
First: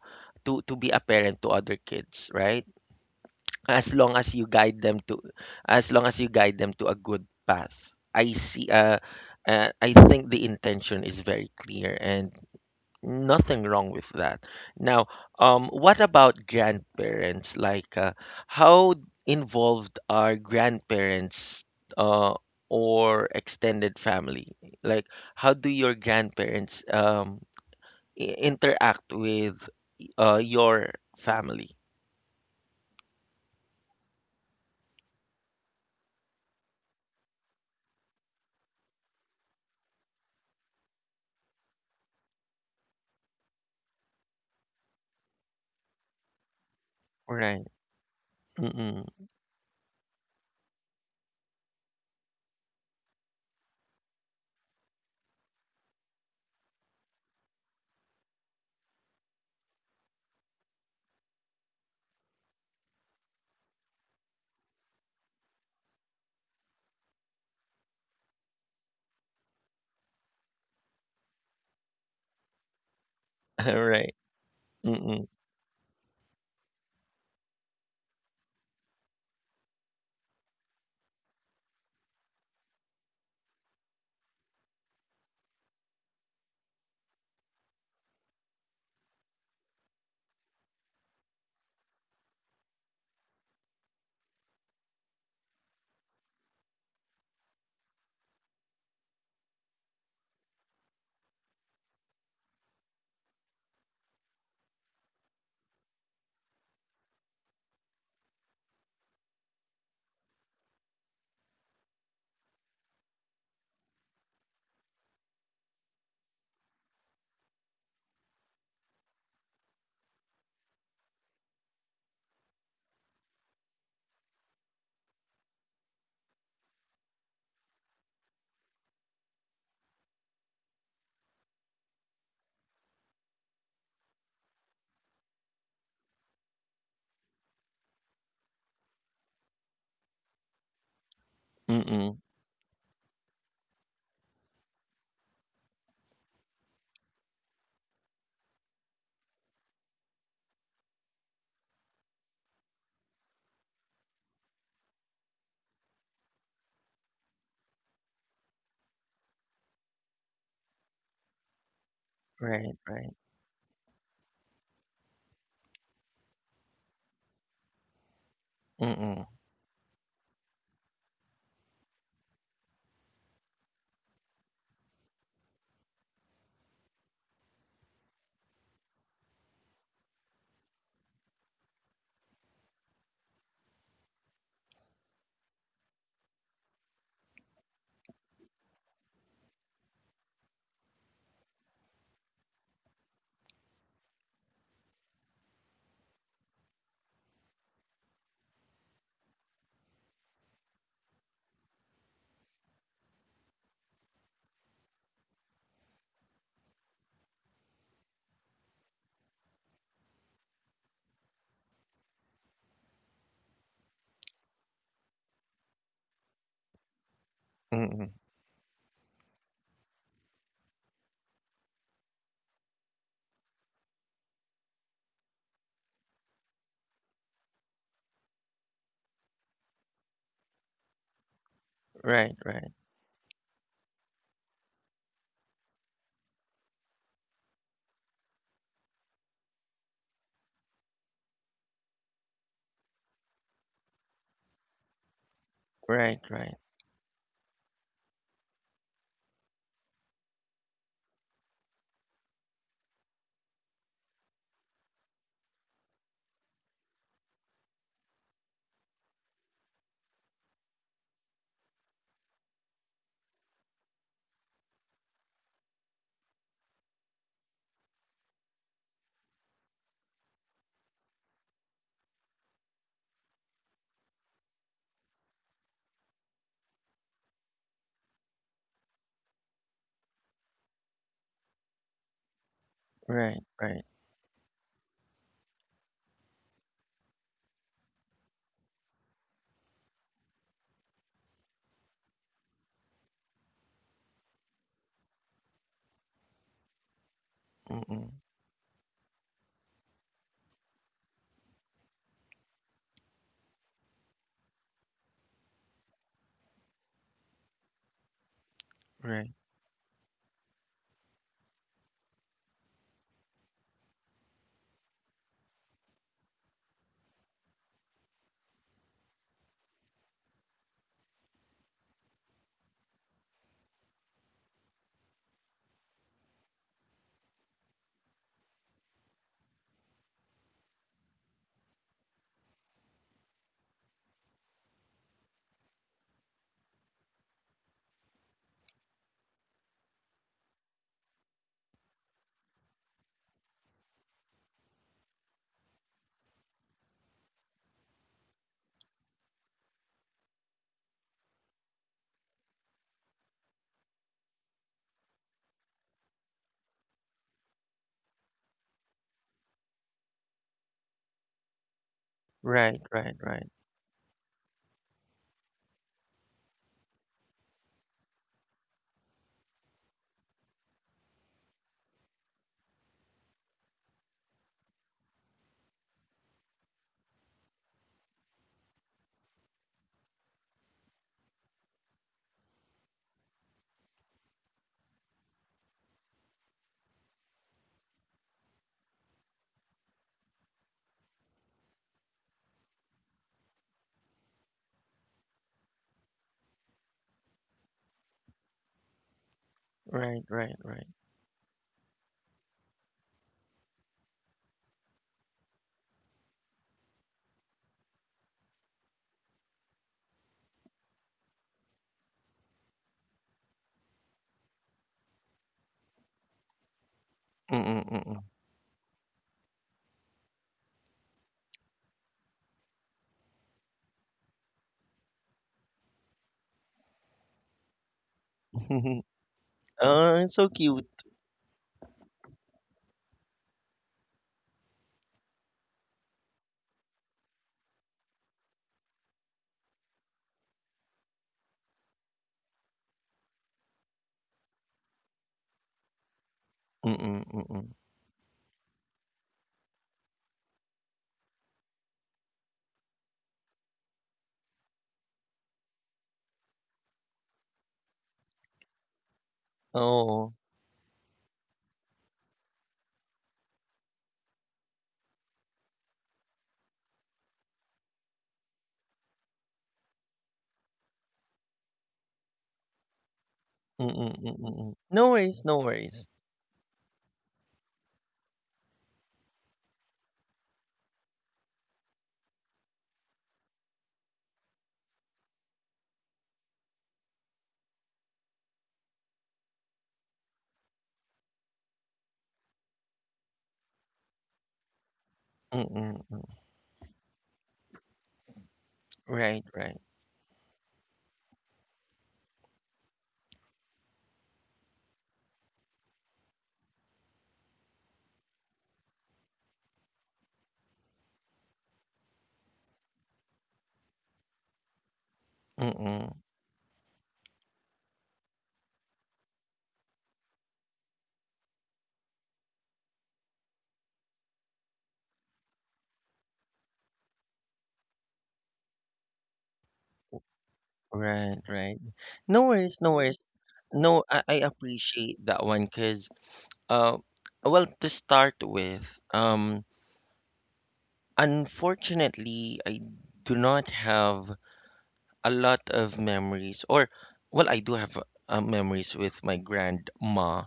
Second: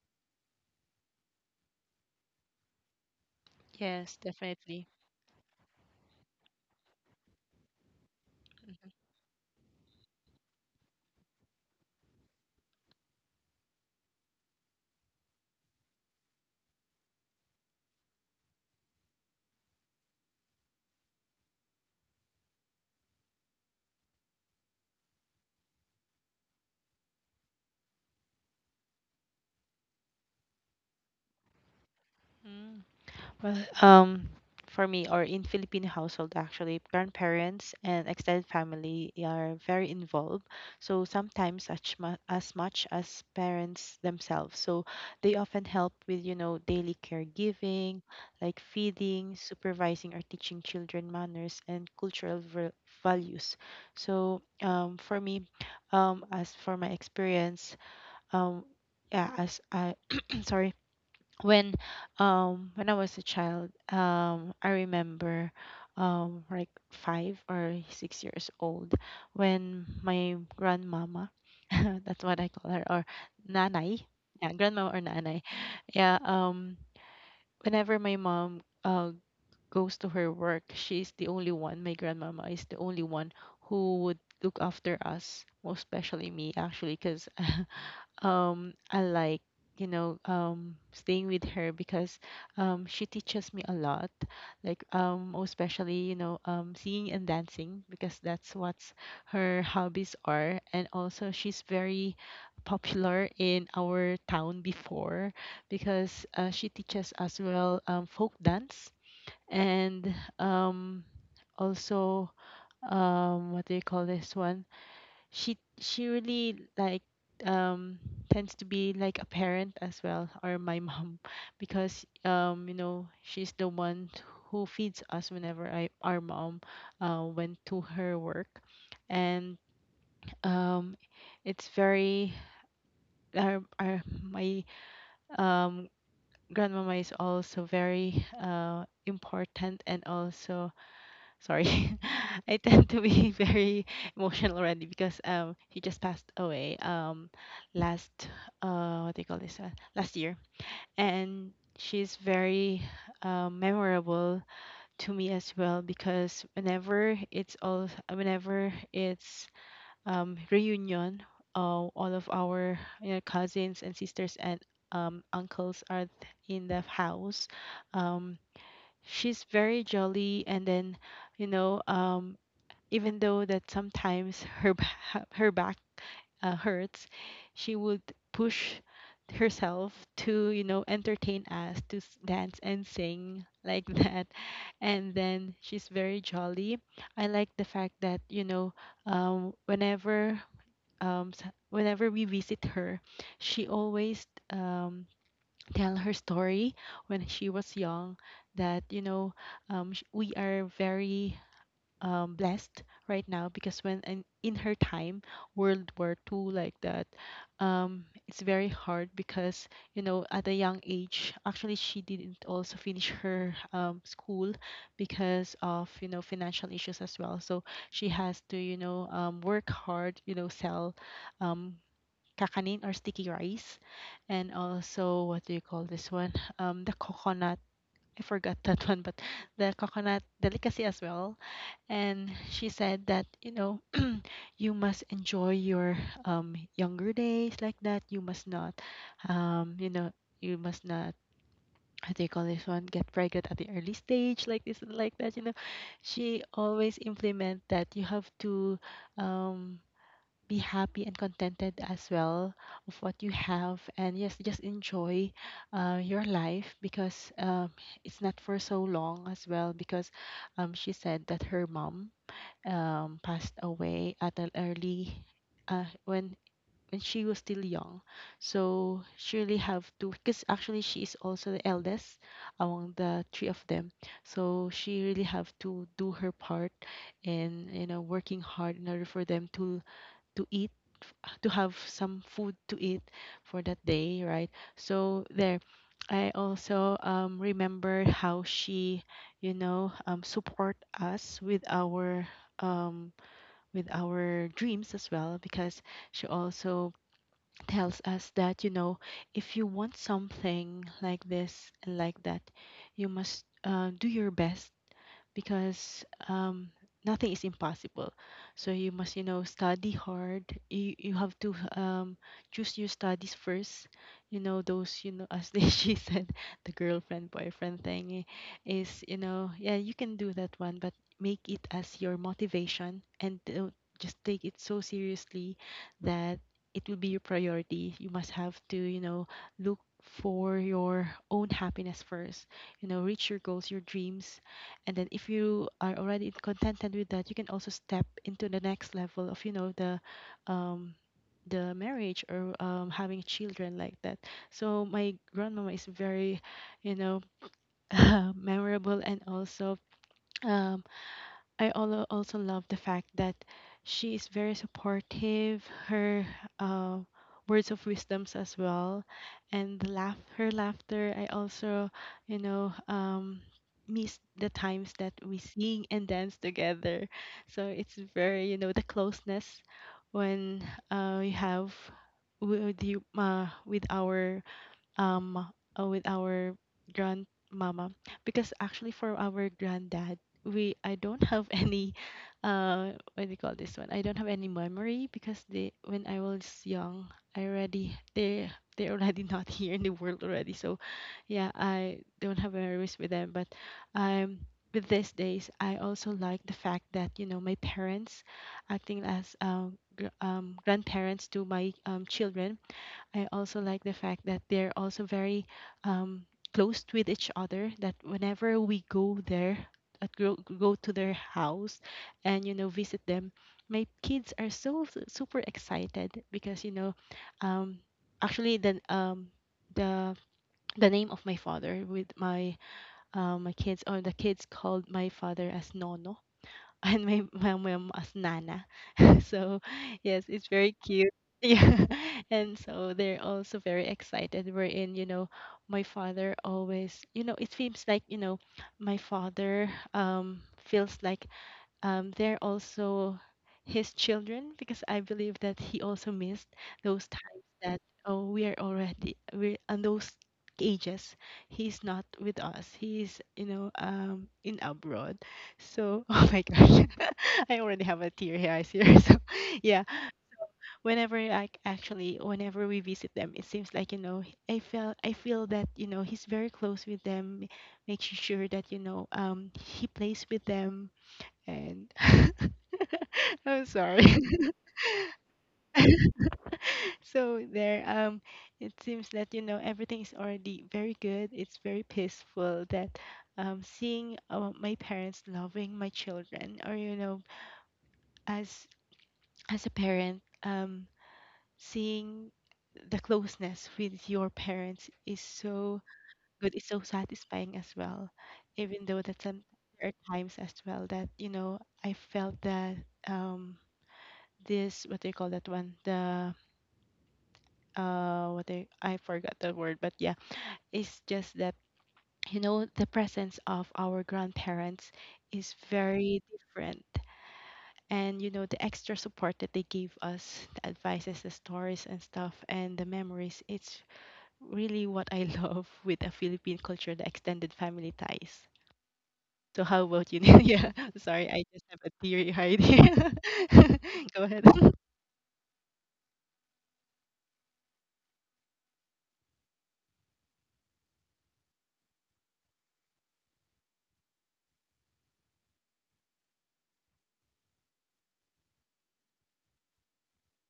Speaker 1: to be a parent to other kids, right? as long
Speaker 2: Yes,
Speaker 1: as you guide
Speaker 2: definitely.
Speaker 1: them to as long as you guide them to a good path I see I think the intention is very clear and nothing wrong with that. Now what about grandparents how involved are grandparents uh or extended family like how do your grandparents interact with your family,
Speaker 2: Mm. Well, um, for me, or in Filipino household, actually, grandparents and extended family are very involved. So sometimes as, as much as parents themselves. So they often help with, you know, daily
Speaker 1: right?
Speaker 2: caregiving, like
Speaker 1: Mm-mm.
Speaker 2: feeding, supervising, or teaching children manners and cultural values. So for me, as for my experience, um, yeah, as I, sorry, when when I was a child, I remember like 5 or 6 years old, when my grandmama, that's what I call her, or nanay.
Speaker 1: Right.
Speaker 2: Yeah, grandmama or nanay. Yeah, whenever my mom goes to her work, she's the only one, my grandmama is the only one who would look after us, most especially me actually, because I like, you know, staying with her because she teaches me a lot, like most especially, you know, singing and dancing, because that's what her hobbies are. And also she's very popular in our town before, because she teaches as well, folk dance. And um also, what do you call this one, she really like, um tends to be like a parent as well, or my mom. Because you know, she's the one who feeds us whenever I our mom went to her work. And um it's very, our my um grandmama is also very important. And also, sorry,
Speaker 1: Mm.
Speaker 2: I tend to be very emotional already, because he just passed away, last, what do you call this last year. And she's very memorable to me as well, because whenever it's, reunion, all of
Speaker 1: Right,
Speaker 2: our, you
Speaker 1: right.
Speaker 2: know, cousins and sisters and, uncles are in the house. um
Speaker 1: Mm,
Speaker 2: she's very jolly. And then, you know, even though that sometimes her her back hurts, she would push herself to, you know, entertain us, to dance and sing like that. And then she's very jolly. I like the fact that, you know, whenever, whenever we visit her, she always tell her story when she was young. That, you know, we are very blessed right now, because when, in her time, World War II like that, it's very hard because, you know, at a young age, actually she didn't also finish her, school, because of, you know, financial issues as well. So she
Speaker 1: mm.
Speaker 2: has to, you know, work hard, you know, sell um, kakanin or sticky rice, and also, what do you call this one? The coconut. I forgot that one, but the coconut delicacy as well. And
Speaker 1: Right,
Speaker 2: she
Speaker 1: right.
Speaker 2: said that, you know, you must enjoy your younger days, like that. You must not, you know, you must not, how do you call this one, get pregnant at the early stage like this and like that, you know.
Speaker 1: Right,
Speaker 2: She
Speaker 1: right.
Speaker 2: always implement that you have to um be happy and contented as well of what you have. And yes, just enjoy your life, because it's not for so long as well, because she said that her mom passed away at an early, uh, when when she was still young. So she really have to, because actually she is also the eldest among the three of them. So she really have to do her part in, you know, working hard in order for them to eat, to have some food to eat
Speaker 1: Right,
Speaker 2: for that
Speaker 1: right.
Speaker 2: day, right? So there, I also remember how she, you know, support us with our, um, with our dreams as well, because she also tells
Speaker 1: Mm.
Speaker 2: us that, you know, if you want something like this and like that, you must do your best, because nothing is impossible. So you must, you
Speaker 1: Right.
Speaker 2: know, study hard. You have to choose your studies first. You know those, you know, as they, she said, the girlfriend boyfriend thing is, you know, yeah, you can do that one, but make it as your motivation and don't just take it so seriously that it will be your priority. You must have to, you know, look for your own happiness first, you know, reach your goals, your dreams. And then if you are already contented with that, you can also step into the next level of, you know, the, um marriage, or having children like that. So my grandmama is very, you know, memorable. And also um, I also love the fact that she is very supportive. Her uh, words of wisdoms as well, and the laugh, her laughter. I also, you know,
Speaker 1: Right, right, right.
Speaker 2: miss the times that we sing and dance together. So it's very, you know, the closeness when, we have with you, with our, um with our grandmama. Because actually for our granddad, we I don't have any, what do you call this one, I don't have any memory, because they when I was young, I already they're already not here in the world already. So yeah, I don't have memories with them. But um with these days, I also like the fact that, you know, my parents acting as,
Speaker 1: Right, right, right.
Speaker 2: grandparents to my children. I also like the fact that they're also very um, close with each other. That whenever we go there, go to their house, and, you know, visit them, my kids are so super excited because, you know, um,
Speaker 1: Mm,
Speaker 2: actually, the the name of my father with my, my kids, or the kids called my father as Nono, and my mom as Nana.
Speaker 1: mm.
Speaker 2: So
Speaker 1: Oh,
Speaker 2: yes,
Speaker 1: it's
Speaker 2: it's
Speaker 1: so
Speaker 2: very
Speaker 1: cute.
Speaker 2: cute. Yeah. And so they're also very excited. We're in, you know, my father always, you know, it seems like, you know, my father feels like they're also his children, because I believe that he also missed those
Speaker 1: Mm,
Speaker 2: times
Speaker 1: mm.
Speaker 2: that, oh, we are already, we're on those ages, he's not with us, he's, you know, in abroad. So oh my gosh. I already have a tear here, I see. So yeah,
Speaker 1: Oh.
Speaker 2: whenever I actually whenever we visit them, it seems like, you know, I feel that, you know, he's very close with them, making sure that, you know, he plays with them. And I'm sorry.
Speaker 1: Mm, mm. No worries, no worries.
Speaker 2: So there, it seems that, you know, everything is already very good. It's very peaceful. That, seeing my parents loving my children, or, you know, as as a parent, seeing the closeness with your parents is so
Speaker 1: Mm-mm. Mm.
Speaker 2: good. It's so satisfying as well. Even though that some,
Speaker 1: Right, right.
Speaker 2: there are times as well that, you know, I felt that um this, what do you call that one, the, what they I forgot the word, but yeah, it's just that, you know, the presence of our grandparents is
Speaker 1: Mm.
Speaker 2: very different. And you know the extra support that they gave us, the advices, the stories and stuff, and the memories, it's really what I love with a Philippine culture, the extended family ties. So how about you, Neil? Yeah, sorry,
Speaker 1: Right,
Speaker 2: I just have
Speaker 1: right.
Speaker 2: a teary
Speaker 1: No
Speaker 2: eyed
Speaker 1: worries, no
Speaker 2: here.
Speaker 1: worries. No,
Speaker 2: Go
Speaker 1: I
Speaker 2: ahead.
Speaker 1: appreciate that one, cause uh well, to start with, unfortunately, I do not have a lot of memories, or, well, I do have memories with my grandma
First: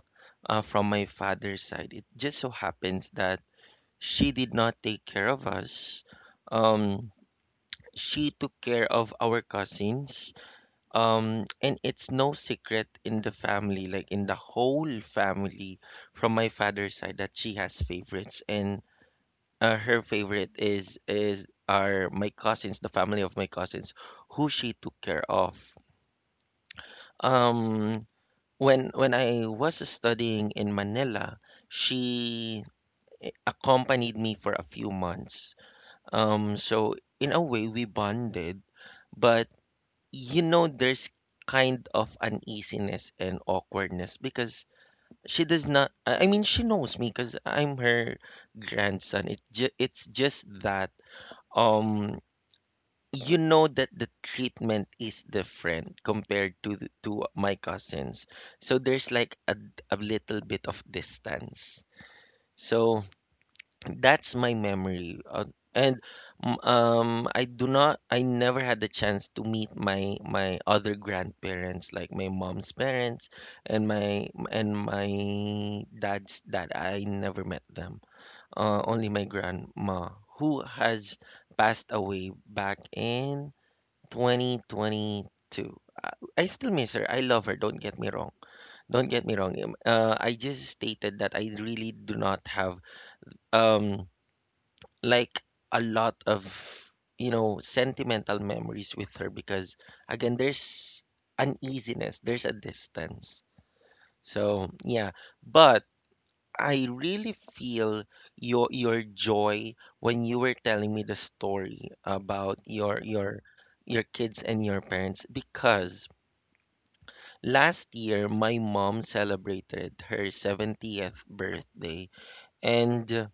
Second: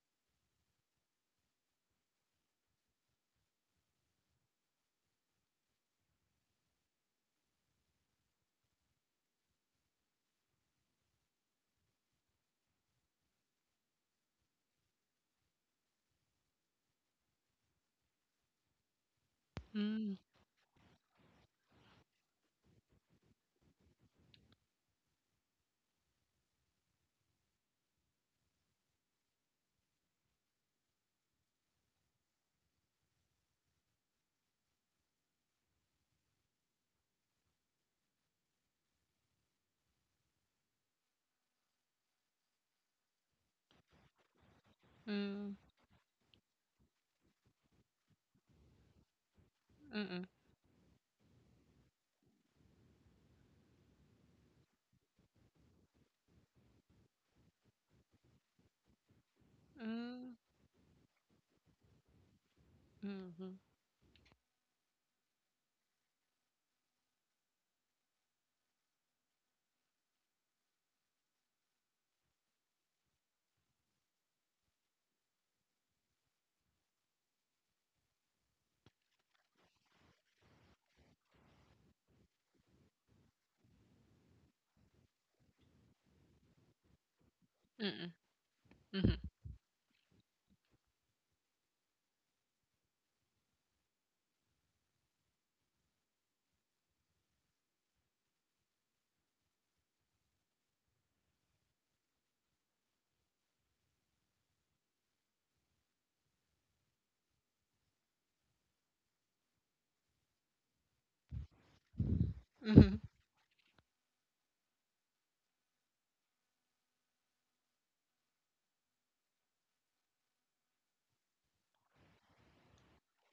Speaker 1: from my father's side. It just so happens that she did not take care of us. Um, she took care of our cousins. And it's no secret in the family, like in the whole family from my father's side, that she has favorites. And her favorite is are my cousins, the family of my cousins, who she took care of. Um, when I was studying in Manila, she accompanied me for a few months. So in a way we bonded, but you know there's kind of uneasiness and awkwardness because she
Speaker 2: Mm,
Speaker 1: does not I I mean she knows me because I'm her grandson. It's
Speaker 2: mm-mm, mm.
Speaker 1: just that um you know that the treatment is different compared to my cousins, so there's like
Speaker 2: Mm.
Speaker 1: a little bit of distance.
Speaker 2: Mhm.
Speaker 1: So that's my memory. And I do not, I never had the chance to meet my other grandparents like my mom's parents and my dad's dad. I never met them, only my grandma, who has passed away back in 2022. I I still miss her. I love her. Don't get me
Speaker 2: Mm.
Speaker 1: wrong. Don't
Speaker 2: Mhm.
Speaker 1: get me wrong. I just stated that I really do not have um like a lot of you know sentimental memories with her because again there's uneasiness, there's a distance. So yeah, but I really feel your joy when you were telling me the story about
Speaker 2: Mhm.
Speaker 1: your kids and your parents because last year, my mom celebrated her 70th birthday, and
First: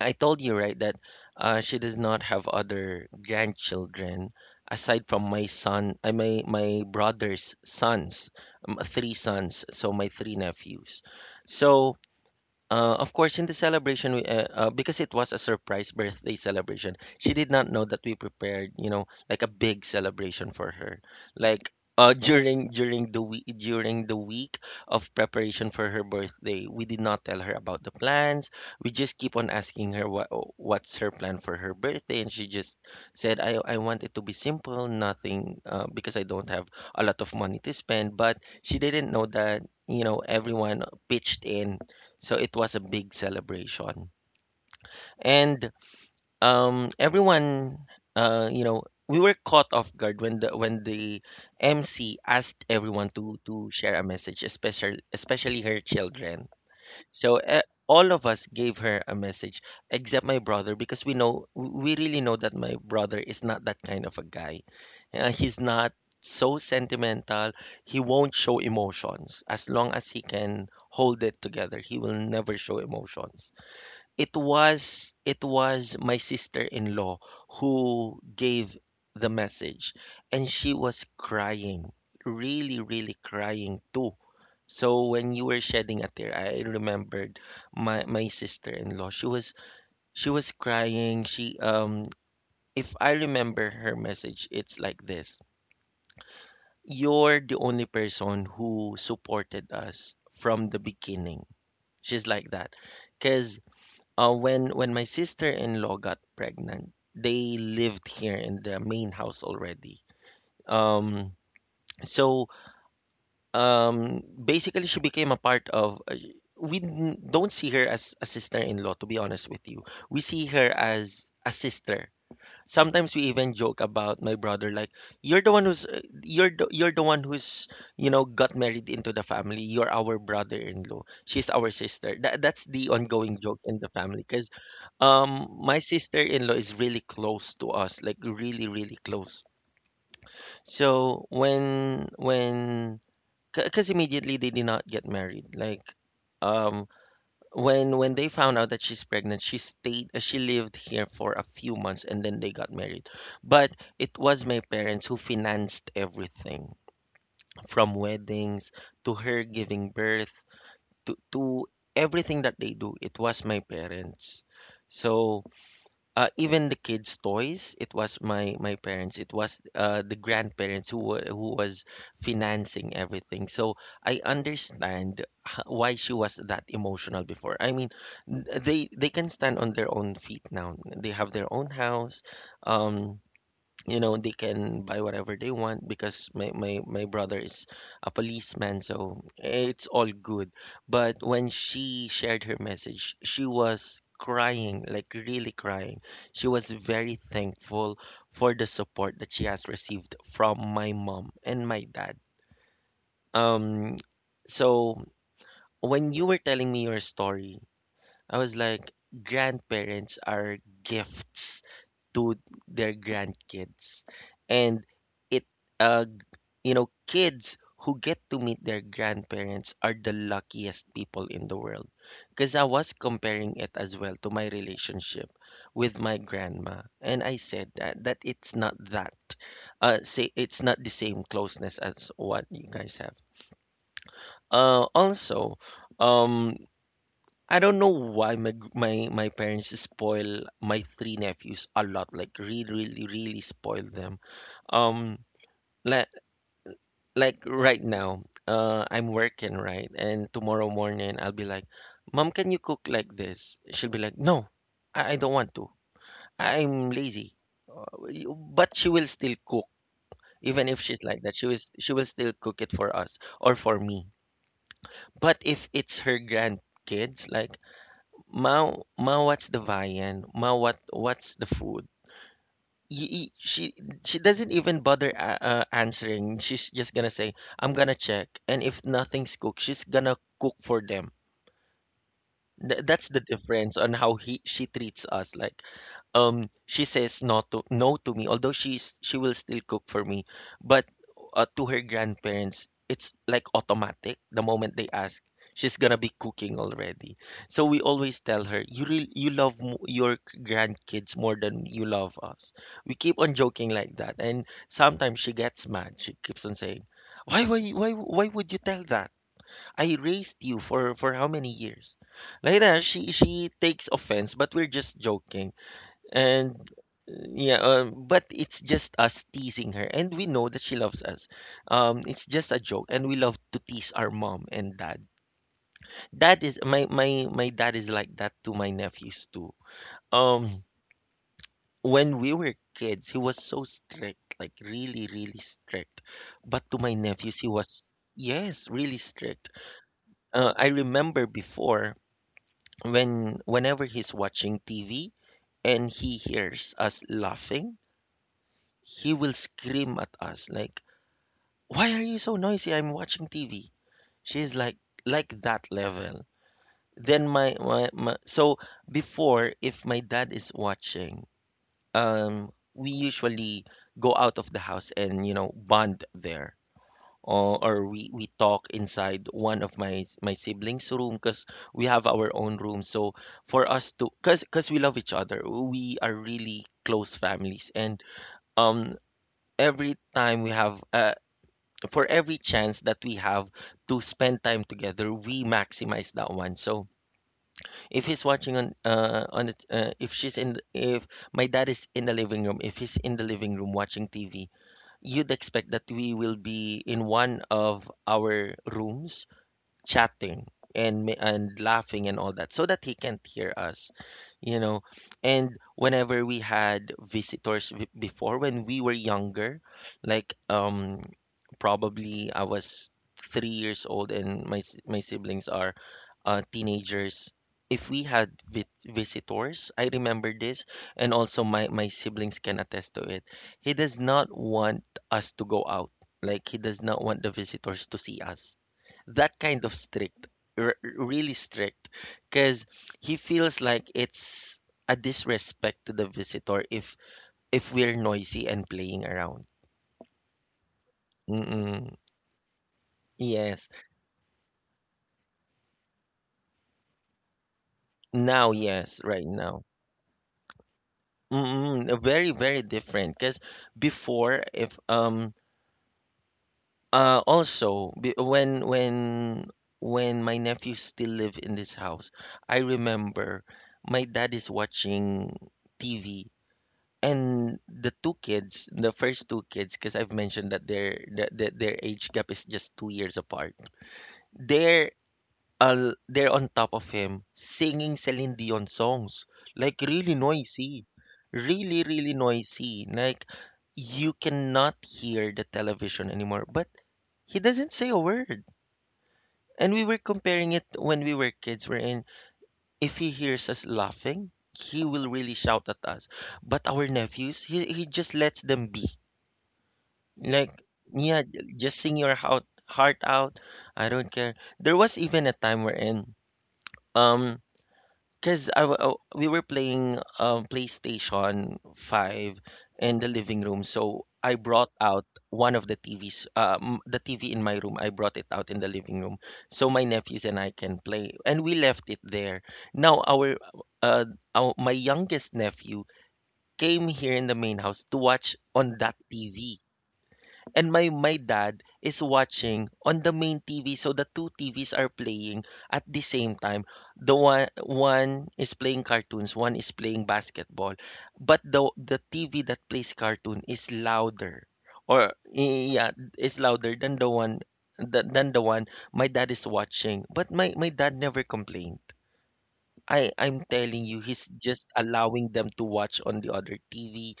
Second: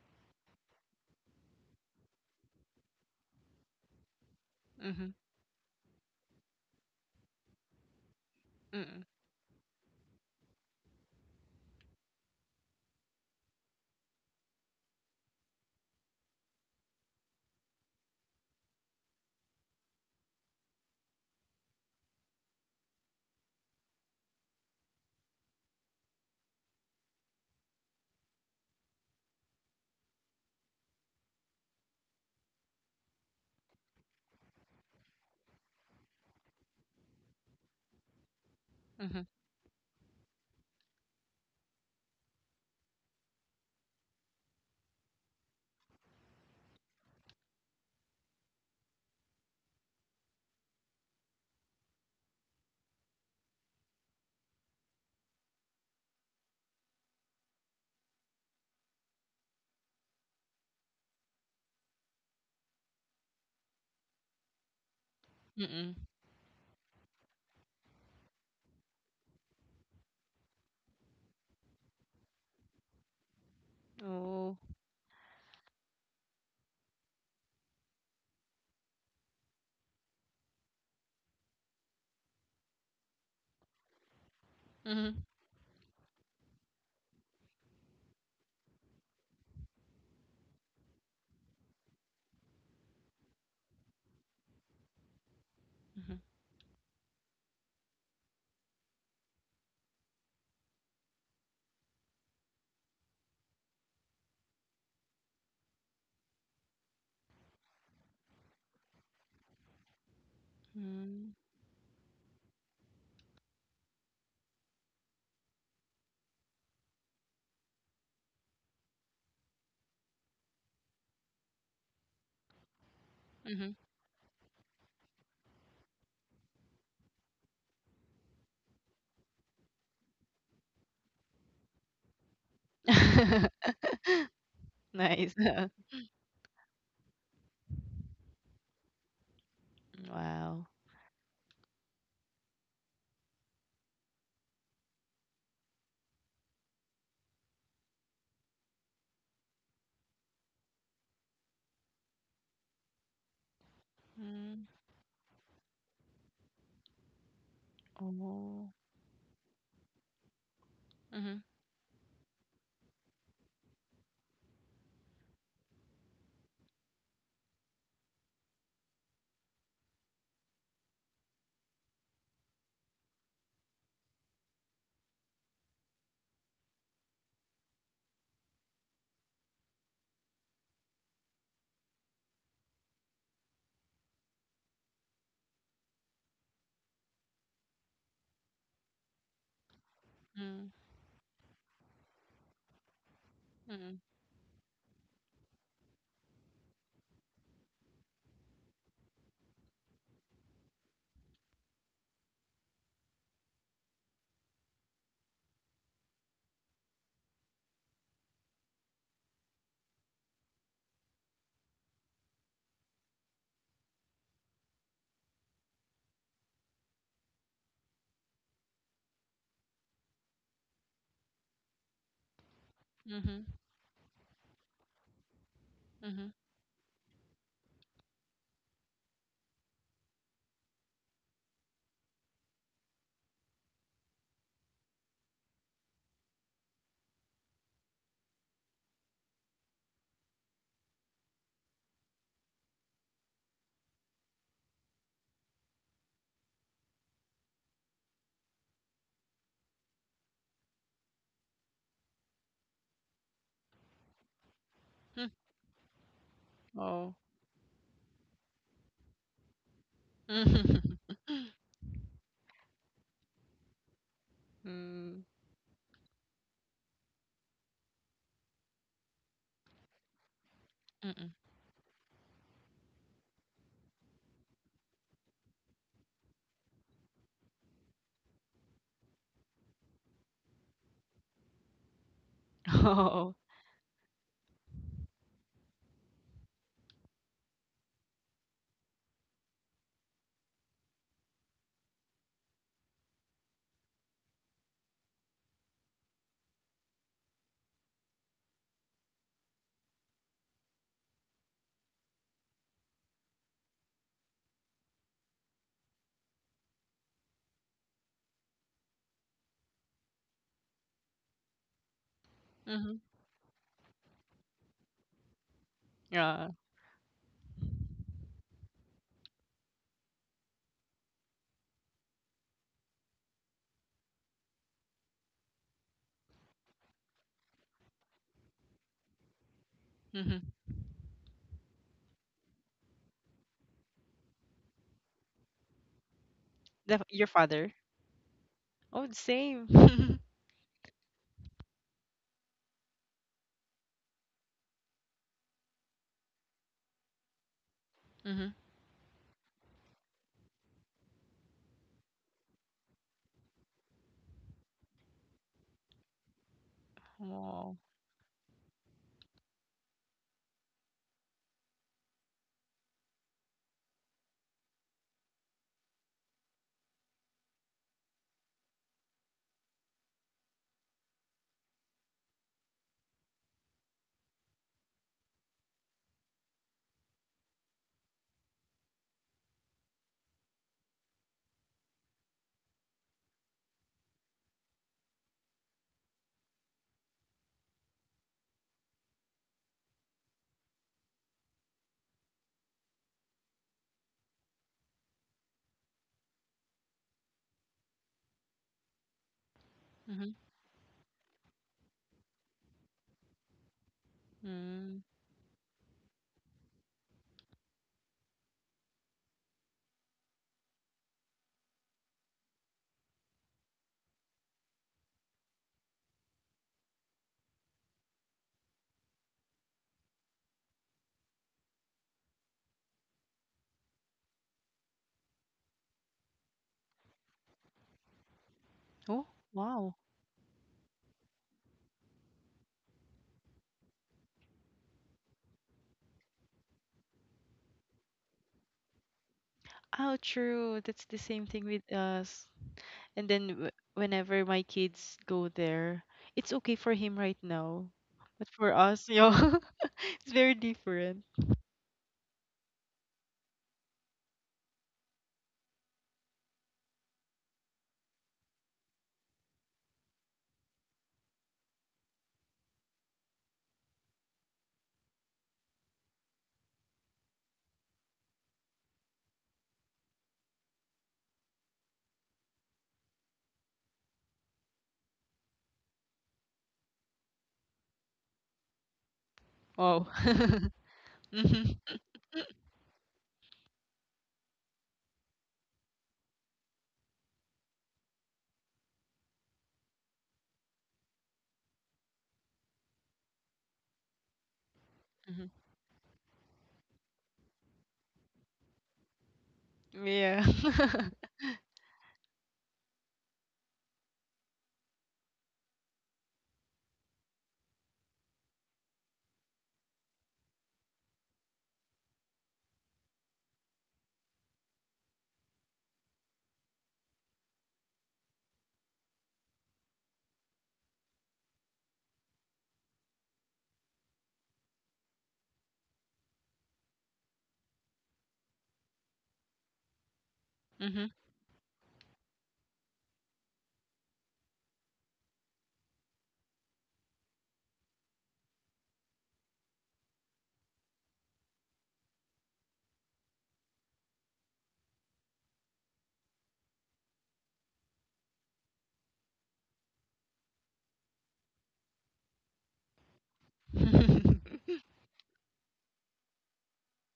Speaker 1: I told you, right, that she does not have other grandchildren aside
Speaker 2: Mhm.
Speaker 1: from my son, I my my brother's sons,
Speaker 2: Mm.
Speaker 1: three sons, so my three nephews. So of course, in the celebration, because it was a surprise birthday celebration, she did not know that we prepared, you know, like a big celebration for her. Like during the week of preparation for her birthday, we did not tell her about the plans. We just keep on asking her what what's her plan for her birthday, and she just said, "I want it to be simple, nothing, because I don't have a lot of money to spend." But she didn't know
Speaker 2: Mhm.
Speaker 1: that you know everyone pitched in, so it was a big celebration. And everyone, you know, we were caught off guard when the MC asked everyone to share a message, especially her children. So all of us gave her a message except my brother because we really know that my brother is not that kind of a guy. He's not
Speaker 2: Mm.
Speaker 1: so sentimental. He won't show emotions as long as he can hold it together. He will never show emotions. It
Speaker 2: Oh.
Speaker 1: was it was my sister-in-law who gave the message, and she was crying, really, really crying too. So
Speaker 2: Mhm.
Speaker 1: when you were shedding a tear, I remembered my sister-in-law. She was crying. She, if I remember her message, it's like this.
Speaker 2: Mhm.
Speaker 1: You're the only person who supported us from the beginning. She's like that. Because when my sister-in-law got pregnant, they lived here in the main house already.
Speaker 2: Mm.
Speaker 1: Um, so basically, she became a part of, we don't see her as a sister-in-law, to be honest with you. We see her as a sister. Sometimes we even
Speaker 2: Mhm.
Speaker 1: joke about my brother, like you're the one who's you're the one who's you know got married into the family. You're our brother-in-law. She's our sister. That's the ongoing joke in the family, 'cause
Speaker 2: Nice.
Speaker 1: my sister-in-law is really close to us, like really, really close.
Speaker 2: Wow.
Speaker 1: So when, because immediately they did not get married. Like um when they found out that she's pregnant, she stayed, she lived here for a few months and then they got married. But it was my
Speaker 2: Mm.
Speaker 1: parents who financed everything, from weddings
Speaker 2: Oh.
Speaker 1: to her giving birth to
Speaker 2: Mhm.
Speaker 1: to everything that they do. It was my parents. So even the kids' toys, it was my parents. It was the grandparents who who was financing everything. So I understand why she was that emotional before. I mean, they can stand on their own feet now. They have their own house. Um, you know they can buy whatever they want because my brother is a policeman, so it's all good.
Speaker 2: Mm.
Speaker 1: But when she shared her message, she was
Speaker 2: Mhm.
Speaker 1: crying, like really crying. She was very thankful for the support that she has received from my mom and my dad. um so when you were telling me your story, I was like, grandparents are gifts to their grandkids. And it, uh, you know, kids who get to meet their grandparents are the luckiest people in the world. Because I was
Speaker 2: Mhm.
Speaker 1: comparing it as well to my relationship with my
Speaker 2: Mhm.
Speaker 1: grandma. And I said that, it's not that. Say it's not the same closeness as what you guys have. Also, um, I don't know why my parents spoil my three nephews a lot. Like really, really, really spoil them. Um, like like right now, I'm working, right, and tomorrow morning I'll be like, "Mom, can you cook like this?" She'll be like, "No, I don't
Speaker 2: Mm.
Speaker 1: want to. I'm
Speaker 2: Oh.
Speaker 1: lazy." But she will still cook, even if she's
Speaker 2: Mhm.
Speaker 1: like that. She will still cook it for us or for me.
Speaker 2: Mm.
Speaker 1: But if it's her grandkids, like, "Ma, Ma, what's the viand? Ma, what what's
Speaker 2: Mm.
Speaker 1: the food?" Y- y- She she doesn't even bother, answering. She's just gonna say, "I'm gonna check," and if nothing's cooked, she's gonna cook for them. Th- that's the
Speaker 2: Oh.
Speaker 1: difference on how he she treats us. Like she says no to me although she will still cook for me. But to her grandparents it's like automatic. The moment they ask, she's gonna be cooking already. So we always tell her, you really you love your grandkids more than you love us. We keep on joking like that, and sometimes she gets mad. She keeps on saying, Why would you tell that? I raised you for how many years," like that.
Speaker 2: Mhm.
Speaker 1: She takes offense, but we're just joking. And
Speaker 2: Yeah.
Speaker 1: yeah, but it's just us teasing her, and we know that she loves us. It's just a joke, and we love to tease our mom and dad. That is, my dad is like that to my nephews too.
Speaker 2: Mhm.
Speaker 1: Um, when we were kids, he was so strict, like really, really strict. But to my
Speaker 2: The, your
Speaker 1: nephews, he
Speaker 2: father.
Speaker 1: was, yes, really
Speaker 2: Oh, the
Speaker 1: strict.
Speaker 2: same.
Speaker 1: I remember before, when whenever he's watching TV and he hears us laughing,
Speaker 2: Mhm.
Speaker 1: he will scream at us like, "Why are you so noisy? I'm watching TV." She's like that level. Then my,
Speaker 2: Oh.
Speaker 1: my my so before, if my dad is watching, we usually go out of the house and you know bond there. Or we talk inside one of my siblings' room because we have our own room. So for us to, cause we love each other, we are really close families. And um, every time we have for every chance that we have to spend time together, we maximize that one. So if he's watching on the, if she's in if my dad is in the living room, if he's in the living room watching TV, you'd expect that we will be in one of our rooms
Speaker 2: Mhm.
Speaker 1: chatting and laughing and all that so that he can't hear us, you know.
Speaker 2: Mm.
Speaker 1: And whenever we had visitors, before when we were younger, like probably I was 3 years old and my siblings are teenagers. If we had visitors, I remember this, and also my siblings can attest to it. He does not want us to go out. Like he does not want the visitors to see us,
Speaker 2: Oh,
Speaker 1: that kind of
Speaker 2: wow.
Speaker 1: strict, really strict, because he feels like it's a disrespect to the visitor if we're noisy and playing around.
Speaker 2: Oh, true. That's the same thing with
Speaker 1: Mm-mm.
Speaker 2: us. And then
Speaker 1: Yes.
Speaker 2: whenever my kids go there, it's okay for him right now.
Speaker 1: now
Speaker 2: But for
Speaker 1: Yes,
Speaker 2: us,
Speaker 1: right
Speaker 2: yo,
Speaker 1: now.
Speaker 2: it's very different.
Speaker 1: Mm-mm. Very very different, because before, if also, when my nephews still live in this house, I remember my dad is watching TV. And the two kids, the first two kids, because I've mentioned that that their age gap is just 2 years apart. They're, they're on top of him singing Celine Dion songs, like
Speaker 2: Wow.
Speaker 1: really noisy,
Speaker 2: Mhm.
Speaker 1: really really noisy. Like you cannot hear the television anymore. But he doesn't say a word. And we were comparing it when we were kids. We're in if he hears us laughing, he will really
Speaker 2: Mhm.
Speaker 1: shout at us. But our nephews, he just lets them be.
Speaker 2: Yeah.
Speaker 1: Like, yeah, just sing your heart out. I don't care. There was even a time um, cause we were playing PlayStation 5 in the living room. So I brought out one of the TVs, the TV in my room. I brought it out in the living room, so my nephews and I can play, and we left it there. Now uh, our my youngest nephew came here in the main house to watch on that TV. And my
Speaker 2: Mhm.
Speaker 1: dad is watching on the main TV, so the two TVs are playing at the same time. The one is playing cartoons, one is playing basketball, but the TV that plays cartoon is louder, or yeah, is louder than the one my dad is watching. But my dad never complained. I'm telling you, he's just allowing them to watch on the other TV,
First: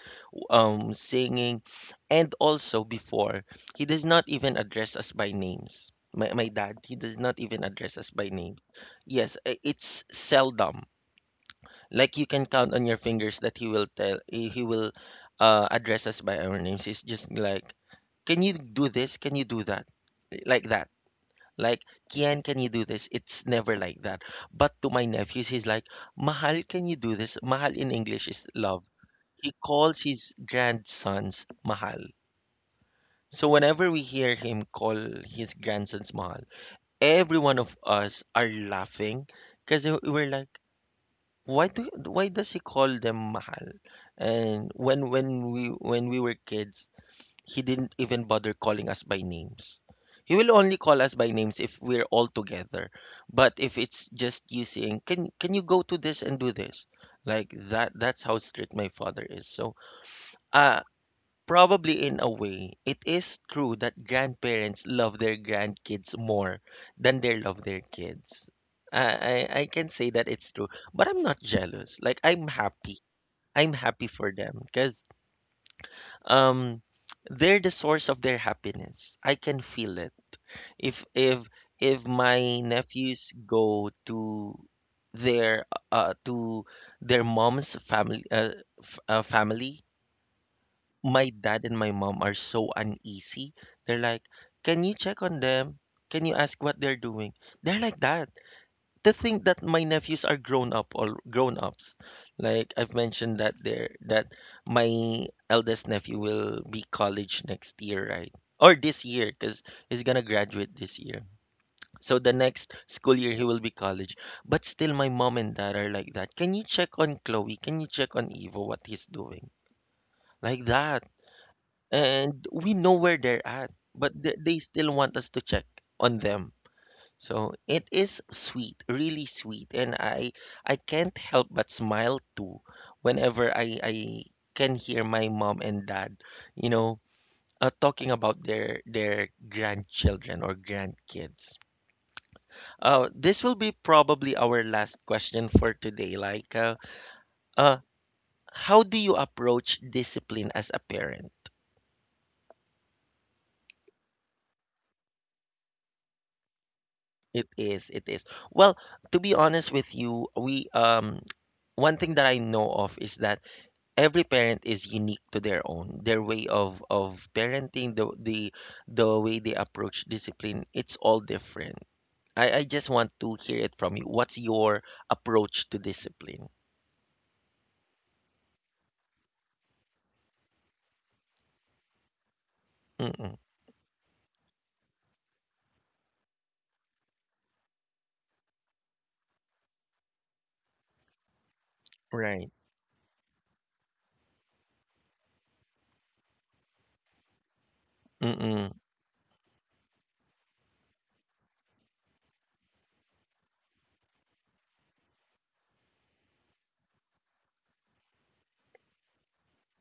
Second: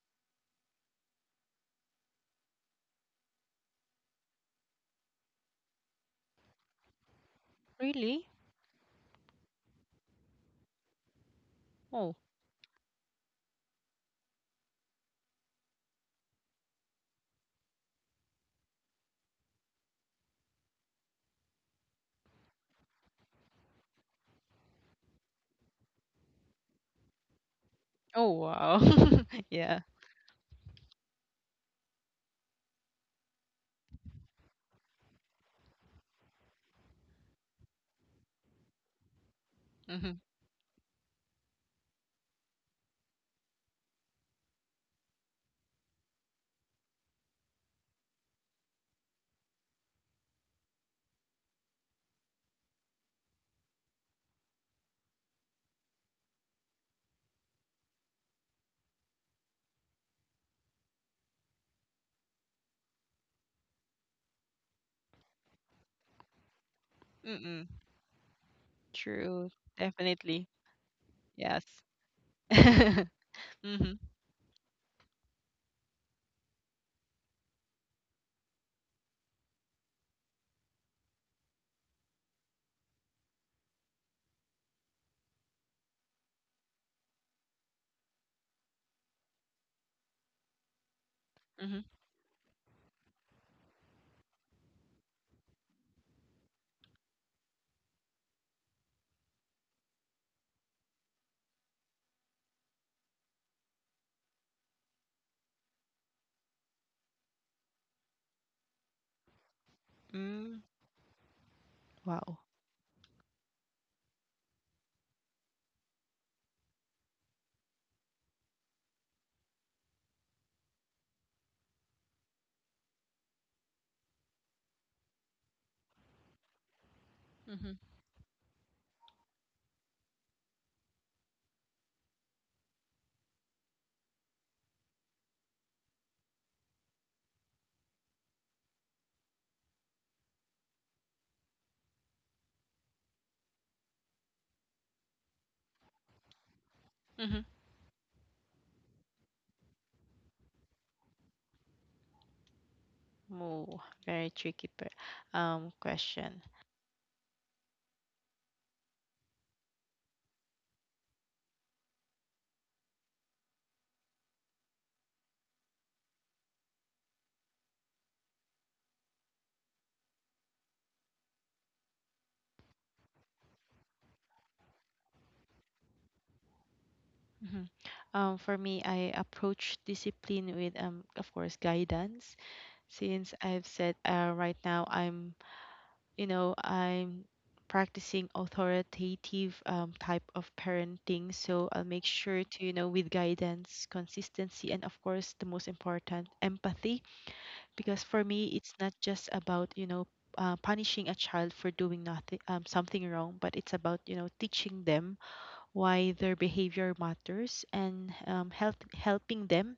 Speaker 1: singing. And also before, he does not even address us by names. My dad, he does not even address us
Speaker 2: Really?
Speaker 1: by name. Yes, it's seldom.
Speaker 2: Oh.
Speaker 1: Like you can count on your fingers that he will tell he will address us by our names. He's just like, can you do this? Can you do that? Like that. Like, Kian, can you do this? It's never like that. But to my nephews, he's like, Mahal, can you do this? Mahal in English
Speaker 2: Oh,
Speaker 1: is
Speaker 2: wow.
Speaker 1: love. He
Speaker 2: Yeah.
Speaker 1: calls his grandsons Mahal. So whenever we hear him call his grandsons Mahal, every one of us are laughing because
Speaker 2: Mhm.
Speaker 1: we're like, why does he call them Mahal? And when we were kids, he didn't even bother calling us by names. He will only call us by names if we're all together. But if it's just you saying, "Can you go to this and do this?" Like that's how strict my father is. So, uh probably in a way, it is true that grandparents love their grandkids more than they love
Speaker 2: Mm-mm.
Speaker 1: their kids. I
Speaker 2: True.
Speaker 1: I, I can say that
Speaker 2: Definitely.
Speaker 1: it's true, but I'm not
Speaker 2: Yes.
Speaker 1: jealous. Like I'm happy. I'm
Speaker 2: Mhm.
Speaker 1: happy for them because um they're the source of their happiness. I can feel it. If if my nephews go their to their mom's family, family, my dad and
Speaker 2: Mhm.
Speaker 1: my mom are so uneasy. They're like, can you check on them, can you ask what they're doing? They're like that. To think that my nephews are grown up, all grown ups. Like I've mentioned that there that my eldest nephew will be college next year, right? Or this year because he's gonna
Speaker 2: Mm.
Speaker 1: graduate this year. So the
Speaker 2: Wow.
Speaker 1: next school year he will be college. But still my mom and dad are like that, can you check on Chloe, can you check on Evo, what he's doing? Like that. And we know where they're at, but they still want us to check on them. So
Speaker 2: Mhm.
Speaker 1: it is sweet, really sweet, and I can't help but smile too whenever I can hear my mom and dad, you know, talking about their grandchildren or grandkids. This will be probably our last question for today. Like,
Speaker 2: Mhm.
Speaker 1: uh, how do you approach discipline as a parent?
Speaker 2: Oh, very tricky per, question.
Speaker 1: It is, it is. Well, to be honest with you, we one thing that I know of is that every parent is unique to their own, their way of parenting. The way they approach discipline, it's all different. I just want to hear it from you, what's your approach to discipline?
Speaker 2: Mhm. For me, I approach discipline with, of course, guidance. Since
Speaker 1: Mm-mm,
Speaker 2: I've said, right now I'm, you know, I'm practicing authoritative type of parenting, so I'll make sure
Speaker 1: right.
Speaker 2: to, you know, with guidance, consistency, and of course, the most important, empathy. Because for me,
Speaker 1: Mm-mm,
Speaker 2: it's not just about, you know, punishing a child for doing nothing, something wrong, but it's about, you know, teaching them why their behavior matters and, helping them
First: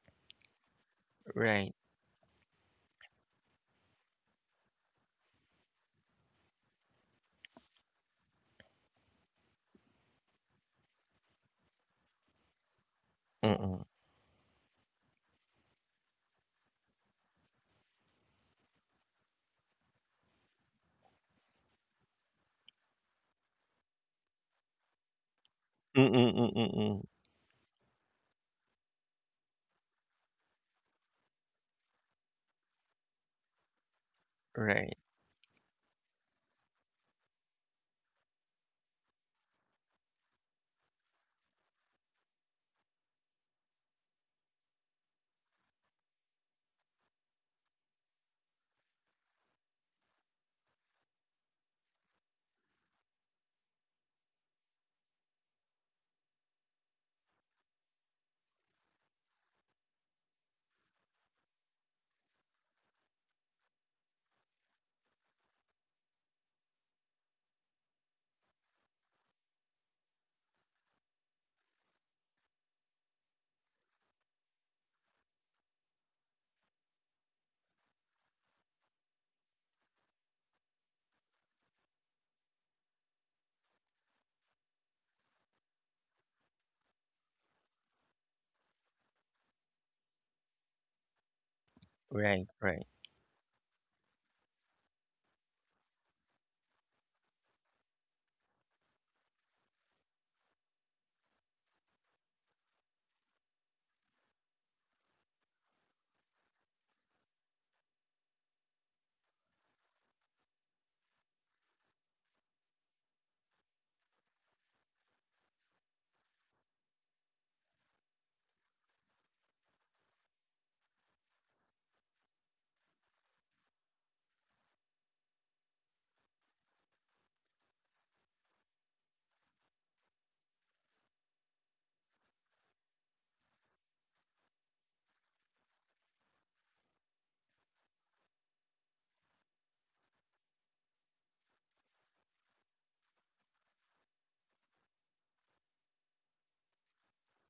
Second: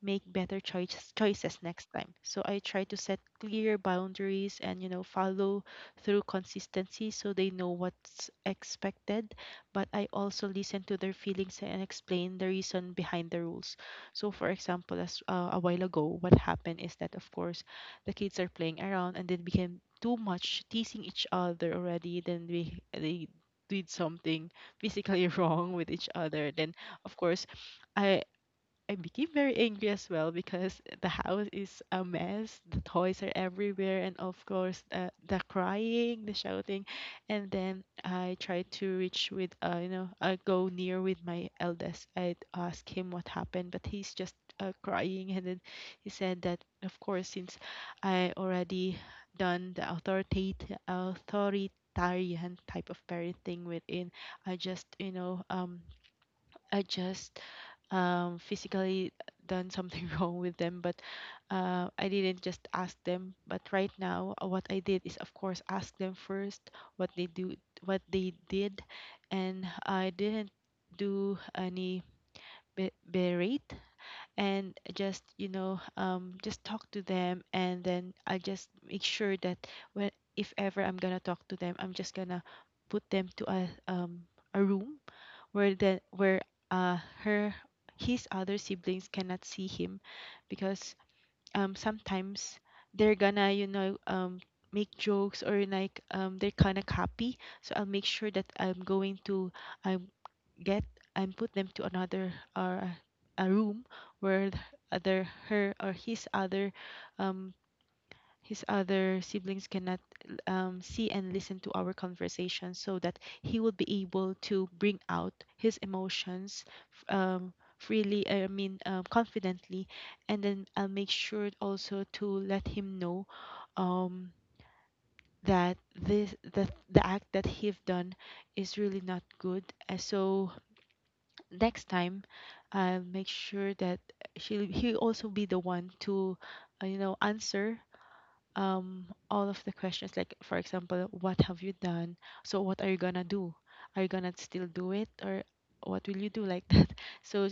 Speaker 2: make better choices
Speaker 1: right.
Speaker 2: next time. So I try to set clear boundaries and, you know, follow through consistency so they know what's expected, but I also listen to their feelings and explain the reason behind the rules.
Speaker 1: Mm-mm,
Speaker 2: So for example, as a while ago what happened is that of course the kids are playing around and then became too much teasing each other already then we they did something physically wrong with each
Speaker 1: mm-mm,
Speaker 2: other.
Speaker 1: mm-mm,
Speaker 2: Then
Speaker 1: mm,
Speaker 2: of course I I became very angry as well because the house is a mess, the toys are everywhere, and of course,
Speaker 1: right,
Speaker 2: the crying, the shouting. And then I tried to reach with, I go near with my eldest. I'd ask him what happened, but he's just crying. And then he said that, of course, since I already done the authoritarian type of parenting within, I just, you know, um, I just physically done something wrong with them, but I didn't just ask them. But right now, what I did is, of course, ask them first what they do, what they did, and I didn't do any berate and just you know just talk to them, and then I just make sure that when if ever I'm gonna talk to them, I'm just gonna put them to a room where the where uh her his other siblings cannot see him because
Speaker 1: right,
Speaker 2: sometimes
Speaker 1: right.
Speaker 2: they're gonna make jokes or like they're kind of copy. So I'll make sure that I'm going to um get and put them to another or a room where th- other her or um his other siblings cannot see and listen to our conversation, so that he would be able to bring out his emotions freely. I mean confidently. And then I'll make sure also to let him know um, that the act that he've done is really not good. So next time I'll make sure that she he also be the one to answer all of the questions, like for example, what have you done, so what are you gonna do, are you gonna still do it, or what will you do, like that. so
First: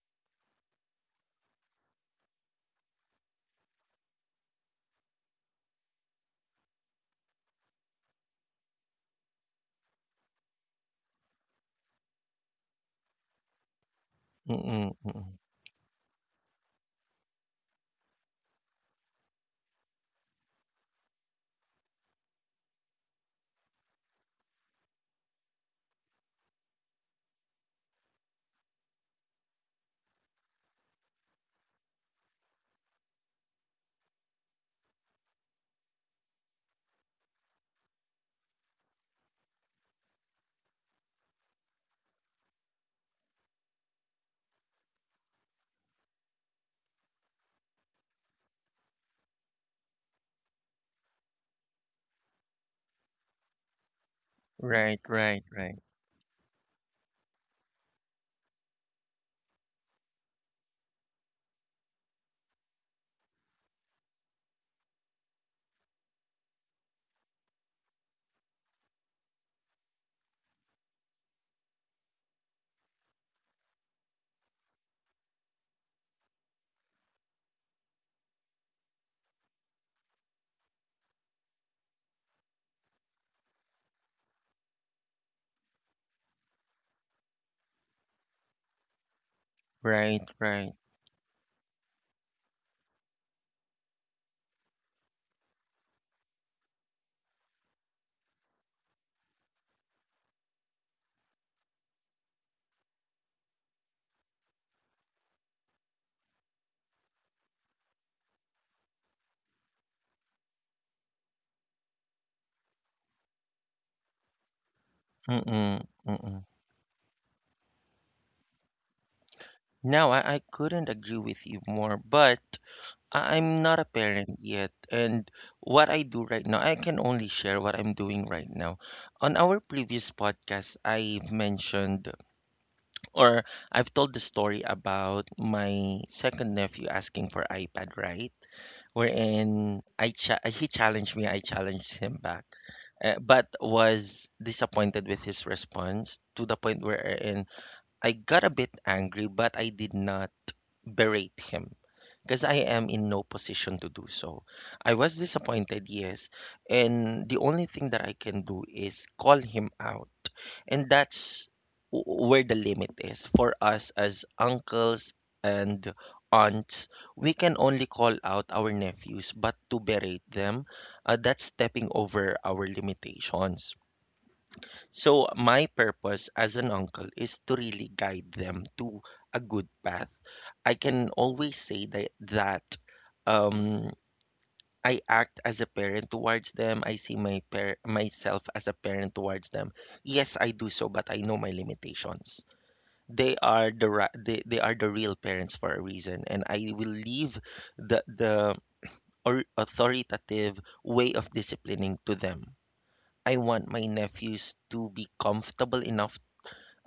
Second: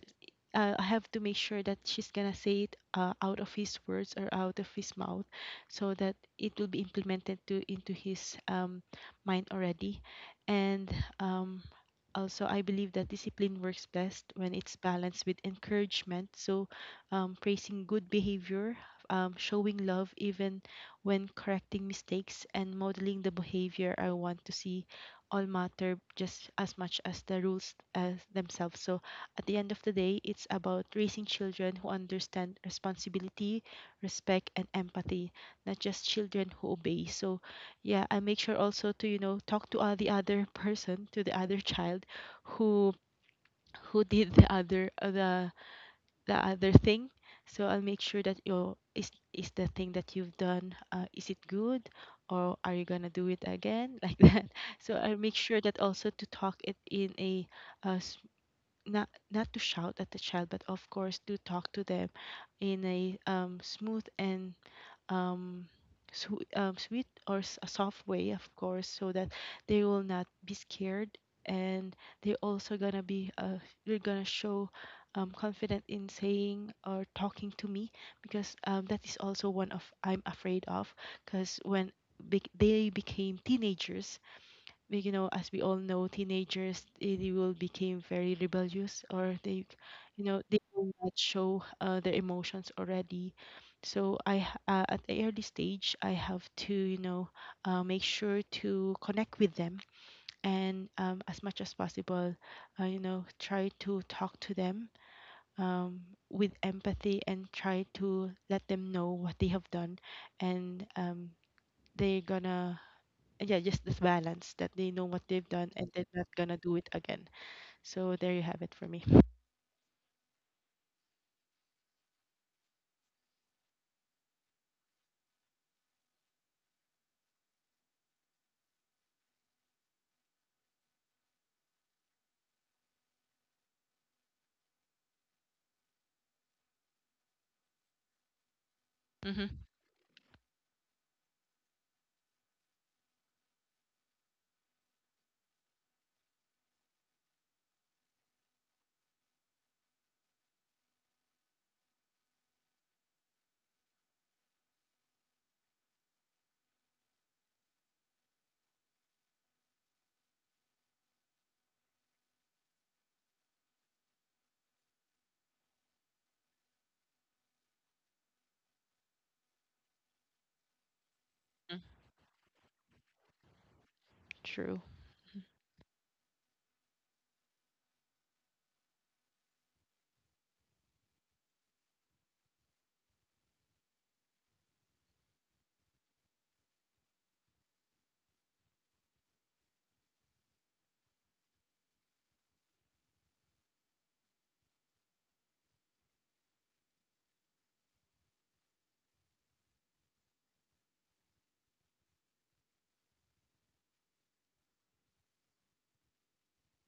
Speaker 2: uh, I have to make sure that she's gonna say it out of his words or out of his mouth, so that it will be implemented to into his mind already. And um, also, I believe that discipline works best when it's
Speaker 1: Mm-mm,
Speaker 2: balanced
Speaker 1: mm-mm,
Speaker 2: with encouragement. So, praising good behavior, showing love even when correcting mistakes, and modeling the behavior I want to see all matter just as much as the rules as themselves. So, at the end of the day, it's about raising children who understand responsibility, respect, and empathy, not just children who obey. So, yeah, I make sure also to talk to the other person, to the other child who who did the other the other thing. So I'll make sure that your is the thing that you've done, is it good, or are you gonna do it again? Like that. So
Speaker 1: right,
Speaker 2: I'll make
Speaker 1: right,
Speaker 2: sure
Speaker 1: right,
Speaker 2: that also to talk it in a uh, s- not to shout at the child, but of course to talk to them in a smooth and um, sweet or a soft way, of course, so that they will not be scared, and they're also gonna be they're gonna show confident in saying or talking to me. Because that is also one of I'm afraid of. Because when bec they became teenagers, we, you know, as we all know, teenagers they will become very rebellious, or they,
Speaker 1: right,
Speaker 2: you know, they
Speaker 1: right.
Speaker 2: will not show their emotions already. So I, at the early stage, I have to, you know, make sure to connect with them and as much as possible, try to talk to them um, with empathy and try to let them know what they have done, and they're gonna yeah, just this balance that they know what they've done
Speaker 1: Mm-mm,
Speaker 2: and they're not
Speaker 1: mm-mm.
Speaker 2: gonna do it again. So there you have it for me.
Speaker 1: No, I couldn't agree with you more, but I- I'm not a parent yet, and what I do right now, I can only share what I'm doing right now. On our previous podcast, I've mentioned or I've told the story about my second nephew asking for iPad, right?
Speaker 2: Hmm.
Speaker 1: Wherein I cha he challenged me, I challenged him back, but was disappointed with his response to the point wherein I got a bit angry, but I did not berate him because I am in no position to do so. I was disappointed, yes, and the only thing that I can do is call him out. And that's w- where the limit is for us as uncles and aunts. We can only call out our nephews, but to berate them, that's stepping over our limitations.
Speaker 2: True.
Speaker 1: So my purpose as an uncle is to really guide them to a good path. I can always say that um I act as a parent towards them. I see my par myself as a parent towards them. Yes, I do so, but I know my limitations. They are the they are the real parents for a reason, and I will leave the or authoritative way of disciplining to them. I want my nephews to be comfortable enough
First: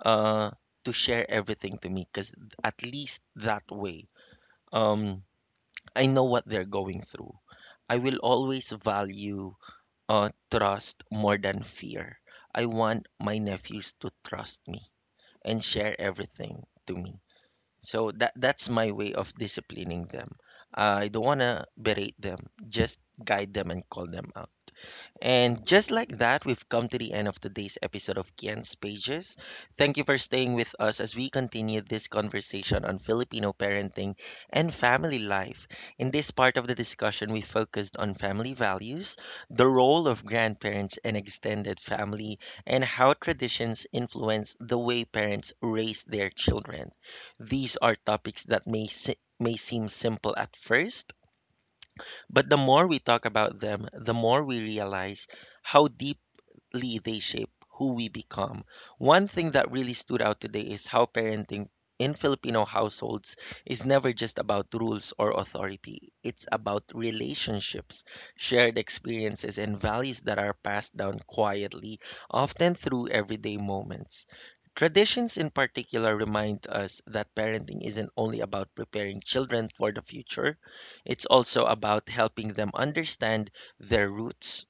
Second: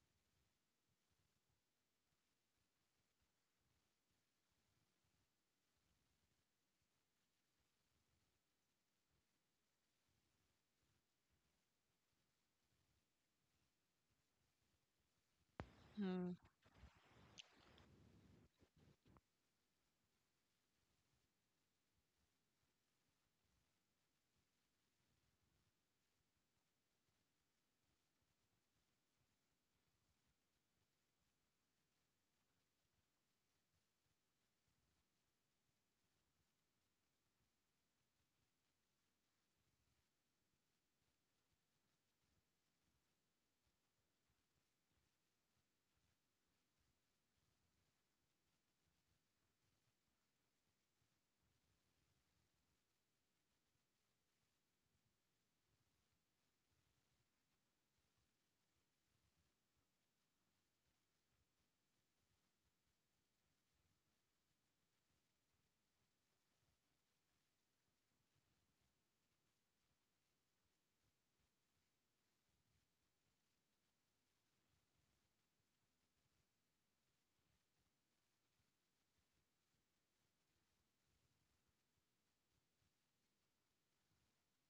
Speaker 1: uh, to share everything to me because at least that way, um, I know what they're going through. I will always value trust more than fear. I want my nephews to trust me and share everything to me. So that's my way of disciplining them. I don't want to berate them, just guide them and call them out. And just like that, we've come to the end of today's episode of Kian's Pages. Thank you for staying with us as we continue this conversation on Filipino parenting and family life. In this part of the discussion, we focused on family values, the role of grandparents and extended family, and how traditions influence the way parents raise their children. These are topics that may, se- may seem simple at first, but the more we talk about them, the more we realize how deep they shape who we become. One thing that really stood out today is how parenting in Filipino households is never just about rules or authority. It's about relationships, shared experiences, and values that are passed down quietly, often through everyday moments. Traditions in particular remind us that parenting isn't only about preparing children for the future, it's also about helping them understand their roots,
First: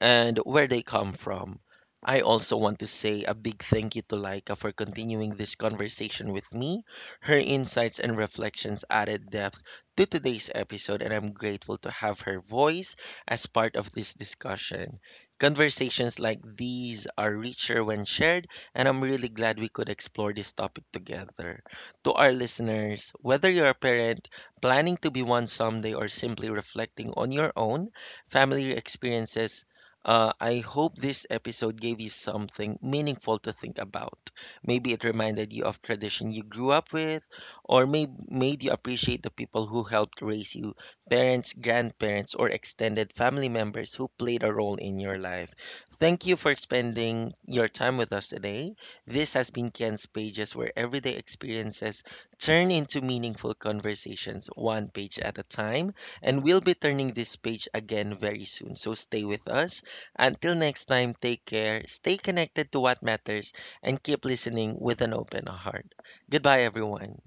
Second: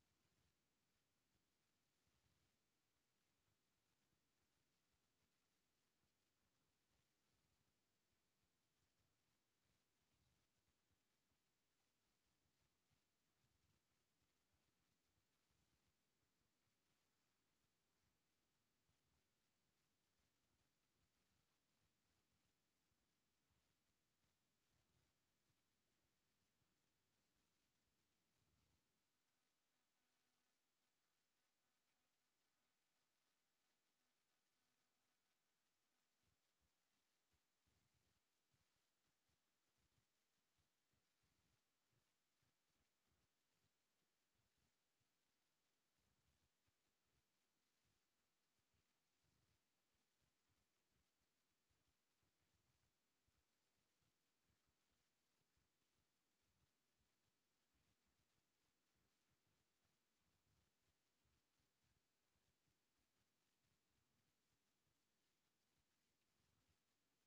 Speaker 1: and where they come from. I also want to say a big thank you to Laika for continuing this conversation with me. Her insights and reflections added depth to today's episode, and I'm grateful to have her voice as part of this discussion. Conversations like these are richer when shared, and I'm really glad we could explore this topic together. To our listeners, whether you're a parent, planning to be one someday, or simply reflecting on your own family experiences, I hope this episode gave you something meaningful to think about. Maybe it reminded you of tradition you grew up with, or may- made you appreciate the people who helped raise you, parents, grandparents, or extended family members who played a role in your life. Thank you for spending your time with us today. This has been Ken's Pages, where everyday experiences turn into meaningful conversations, one page at a time. And we'll be turning this page again very soon. So stay with us until next time, take care, stay connected to what matters, and keep listening with an open heart. Goodbye, everyone.